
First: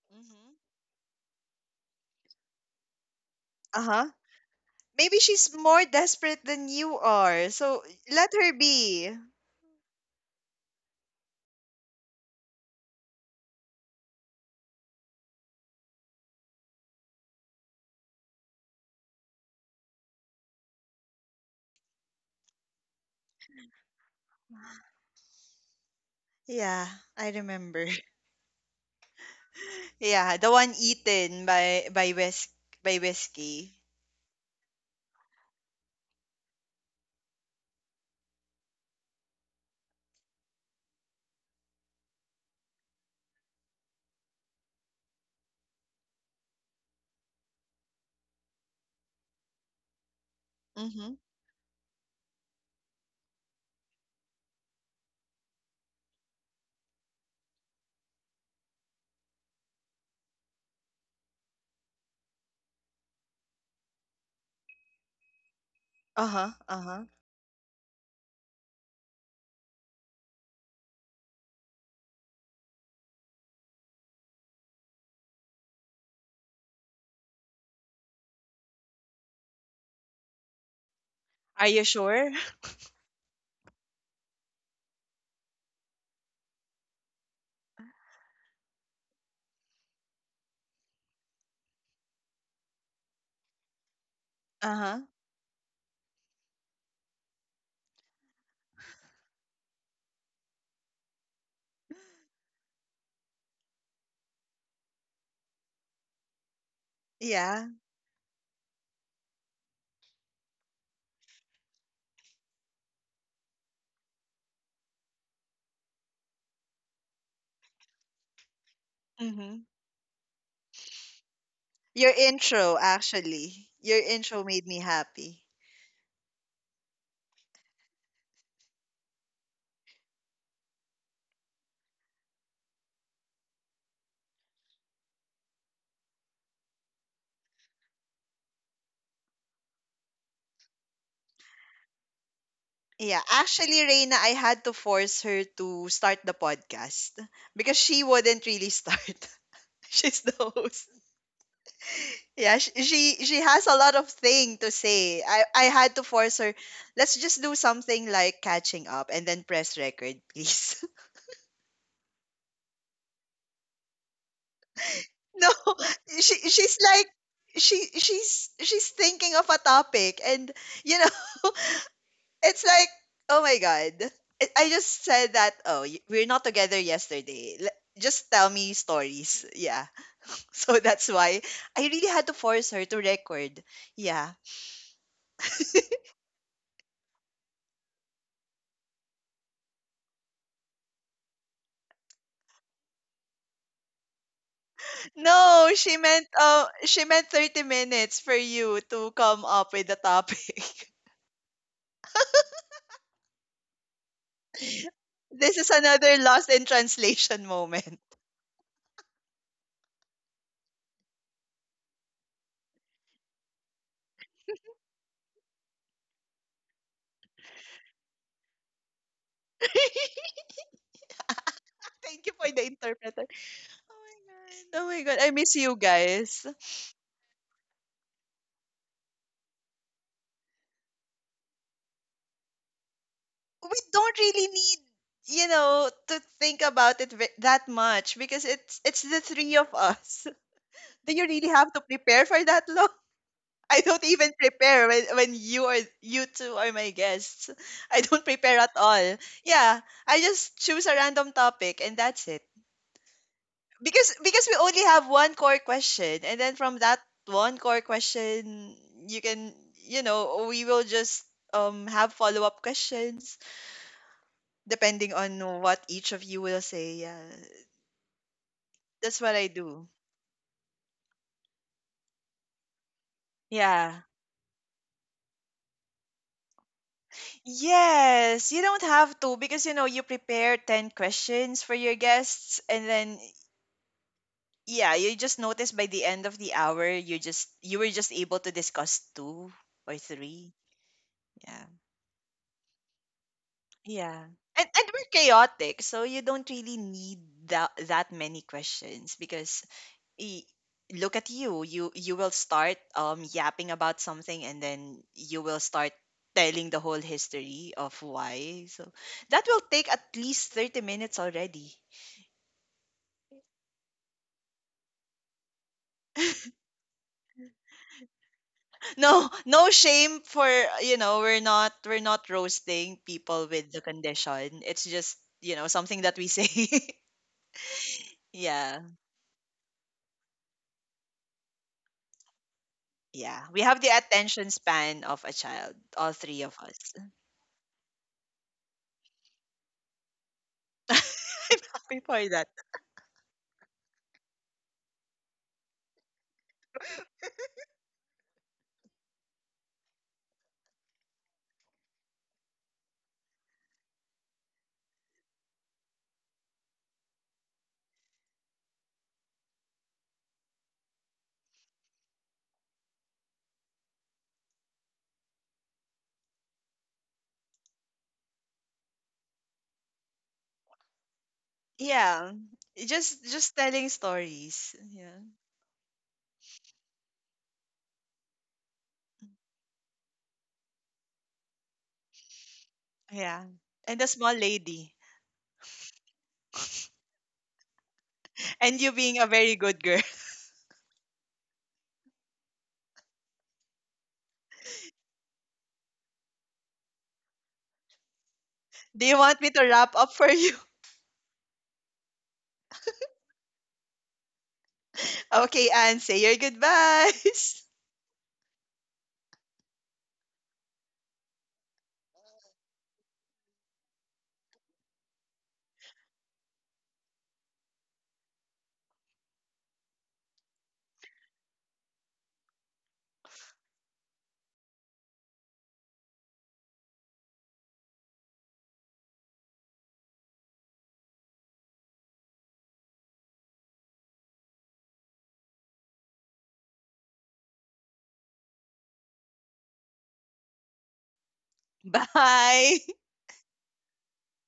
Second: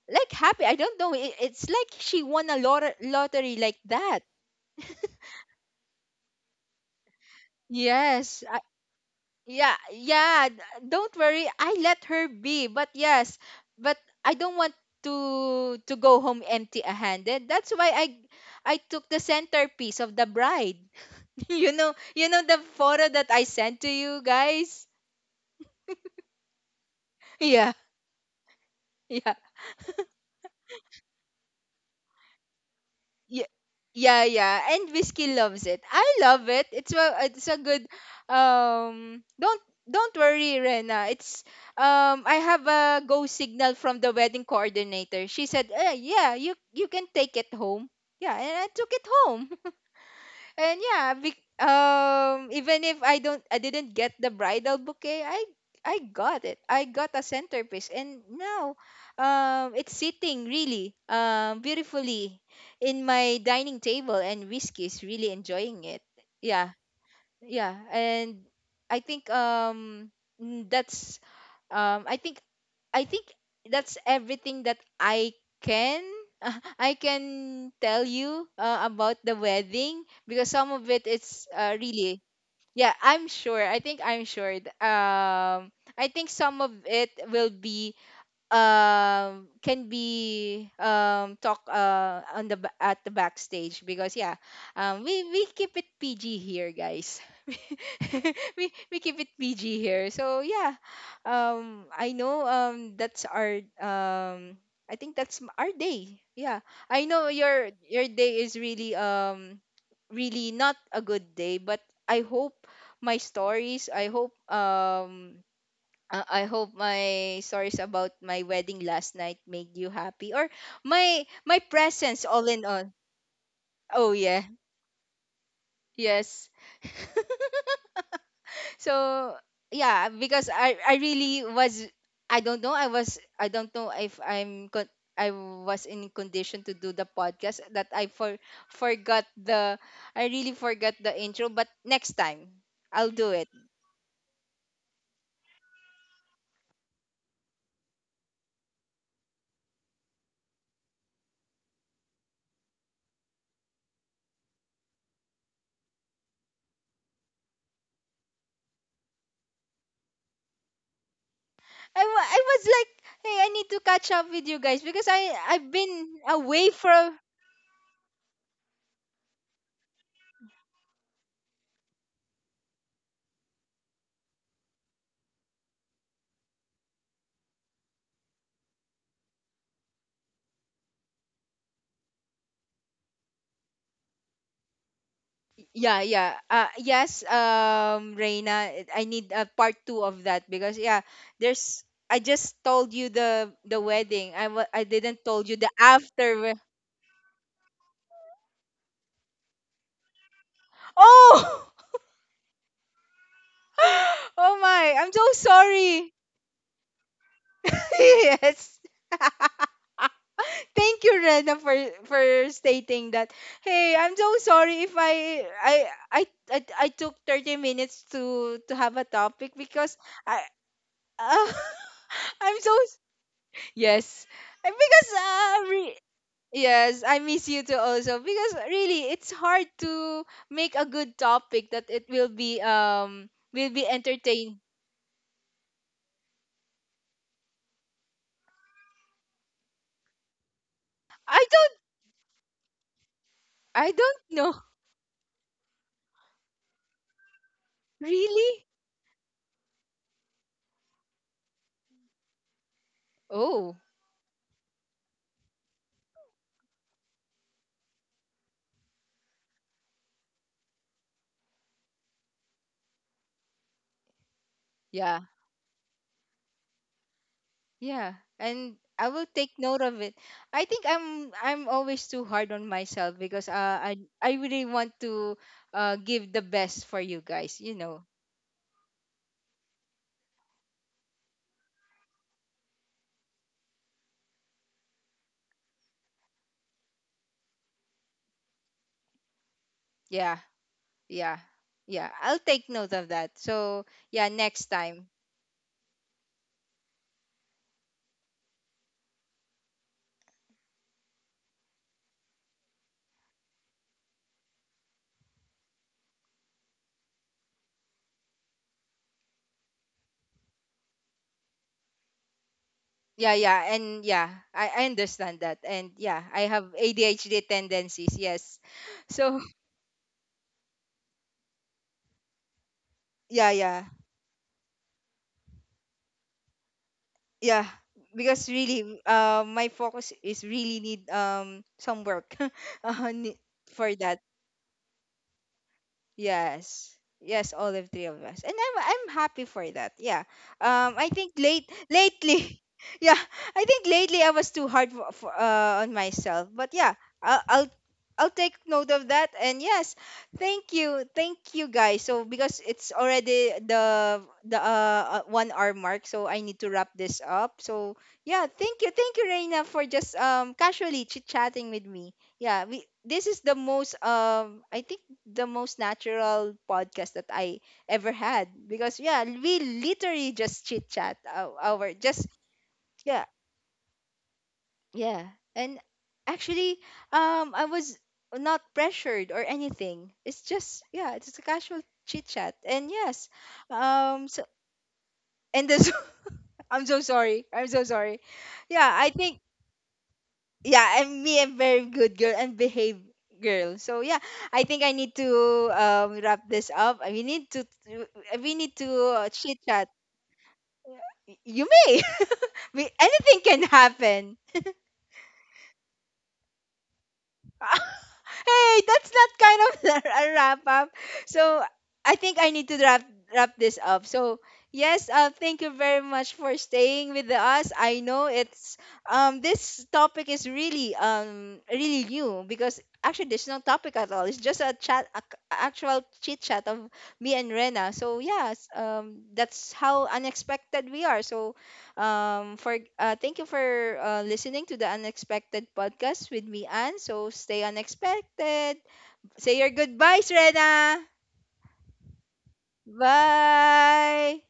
A: like happy,
B: Mm-hmm.
A: I don't know, it's like she won a lottery like
B: Uh-huh.
A: that.
B: Maybe she's more desperate than you are. So let
A: Yes.
B: her be.
A: Yeah, yeah. Don't worry. I let her be. But yes, but I don't want to go home empty-handed. That's why I took the centerpiece of the bride. You know, you know the photo that I sent to you guys.
B: Yeah, I
A: Yeah,
B: remember.
A: yeah.
B: Yeah, the one eaten by
A: Yeah,
B: Whiskey.
A: yeah, yeah. And Whiskey loves it. I love it. It's a, it's a good don't Don't worry, Rena. It's I have a go signal from the wedding coordinator. She said, eh, yeah, you can take it home. Yeah, and I took it home. And
B: Mm-hmm.
A: yeah, even if I don't, I didn't get the bridal bouquet, I got it. I got a centerpiece, and now, it's sitting really, beautifully in my dining table, and Whiskey is really enjoying it.
B: Uh-huh.
A: Yeah,
B: Uh-huh.
A: yeah, and I think that's um I think I think that's everything that I can I can tell you about the wedding because some of it it's
B: Are
A: uh,
B: you
A: really.
B: sure?
A: Yeah, I'm sure. I think I'm sure, th- I think some of it will be can be talk on the at the backstage because yeah,
B: Uh-huh.
A: we keep it PG here, guys. we we keep it PG here. So yeah, I know, that's our I think that's our day. Yeah, I know
B: Yeah.
A: your day is really really not a good day, but I hope my stories, I hope my stories about my wedding last night
B: Mm-hmm.
A: made you happy, or my
B: Your
A: presence all in
B: intro
A: all.
B: actually. Your
A: Oh
B: intro
A: yeah.
B: made me happy.
A: Yes. So yeah, because I really was, I don't know, I was, I don't know if I'm I was in condition to do the podcast, that I forgot the, I really forgot the intro. But next time I'll
B: Yeah,
A: do it.
B: actually, Reina, I had to force her to start the podcast because she wouldn't really start. She's the host. Yeah, she has a lot of thing to say. I had to force her. Let's just do something like catching up and then press record, please.
A: I was like, hey, I need to catch up with you guys because I
B: No,
A: I've been
B: she
A: away
B: she's like,
A: from.
B: she's thinking of a topic, and, you know, it's like, oh my god. I just said that, oh, we're not together yesterday. Just tell me stories. Yeah. So that's why I really had to force her to record. Yeah.
A: Yeah, yeah. Yes, Reina, I need a part two of that because yeah, there's. I just told you the wedding. I didn't told you the
B: No, she meant,
A: after.
B: she meant 30 minutes for you to come up with the topic.
A: Oh, oh my! I'm so
B: This is
A: sorry.
B: another lost in translation moment.
A: Yes. Thank you, Rena, for stating that. Hey, I'm so sorry if I I, I took 30 minutes to have a topic because I.
B: Thank you for
A: I'm
B: the
A: so.
B: interpreter. Oh my
A: Yes.
B: god. Oh my
A: Because
B: god. I miss you guys.
A: yes, I miss you too, also, because really it's hard to make a good topic that it
B: We
A: will be
B: don't really
A: entertained.
B: need, you know, to think about it that much, because it's the three of us. Do you
A: I
B: really have
A: don't
B: to prepare for that long? I
A: I
B: don't
A: don't
B: even
A: know.
B: prepare when, you are, you two are my guests. I don't
A: Really?
B: prepare at all. Yeah, I just choose a random topic and that's it,
A: Oh,
B: because we only have one core question, and then from that one core question, you can you know we will just have follow-up questions depending
A: yeah.
B: on what each of you will say. Yeah,
A: Yeah. And I
B: that's
A: will
B: what I
A: take note
B: do.
A: of it. I think I'm always too hard on myself because I
B: Yeah.
A: I really want to give the best for you guys, you know.
B: Yes, you don't have to, because, you know, you prepare 10 questions for your guests and then, yeah, you just notice by the end of the hour, you were just able to discuss two or
A: Yeah.
B: three.
A: Yeah.
B: Yeah.
A: Yeah. I'll take note of that. So,
B: Yeah.
A: yeah, next
B: And
A: time.
B: we're chaotic, so you don't really need that, that many questions, because Y- look at you will start yapping about something, and then you will start telling the whole history of why, so that will take at least 30 minutes already.
A: Yeah, yeah, and yeah, I understand that. And yeah, I have ADHD tendencies, yes.
B: No,
A: So
B: no shame for, you know, we're not roasting people
A: yeah,
B: with the
A: yeah,
B: condition, it's just, you know, something that we say.
A: yeah. Because
B: Yeah,
A: really, my focus is really need some work uh, ne-
B: yeah, we have the
A: for that.
B: attention span of a child, all three of us.
A: Yes. Yes, all of three of us. And I'm happy for that. Yeah. I think late
B: Before that,
A: Lately, yeah, I think lately I was too hard for on myself. But yeah, I'll I'll I'll take note of that. And yes, thank you. Thank you, guys. So because it's already the 1 hour mark, so I need to wrap this up. So yeah, thank you. Thank you, Reina, for just casually chit-chatting with me. Yeah, we, this is the most I think the most natural podcast that I ever had because yeah, we literally just chit chat our, just
B: yeah,
A: yeah,
B: just telling stories, yeah.
A: yeah. And actually, I was not pressured or anything. It's just, yeah, it's a casual chit chat. And yes,
B: Yeah. And a small
A: so,
B: lady.
A: and this I'm so sorry. I'm so sorry.
B: And
A: Yeah,
B: you
A: I
B: being a
A: think
B: very good girl.
A: yeah, I'm me. I'm very good girl and behave girl. So yeah, I think I need to wrap this up. We need to, we need to
B: Do you want me
A: chit
B: to
A: chat.
B: wrap up for you?
A: You may. Anything can happen.
B: Okay, Anne, say your goodbyes.
A: Hey, that's not kind of a wrap up. So I think I need to wrap this up. So yes, thank you very much for staying with us. I know it's this topic is really, really new because actually there's no topic at all. It's just a chat, actual chit chat of me and Rena. So yes, that's how unexpected we are. So for thank you for listening to the unexpected podcast with me, Anne. So stay unexpected. Say your goodbyes, Rena.
B: Bye.
A: Bye.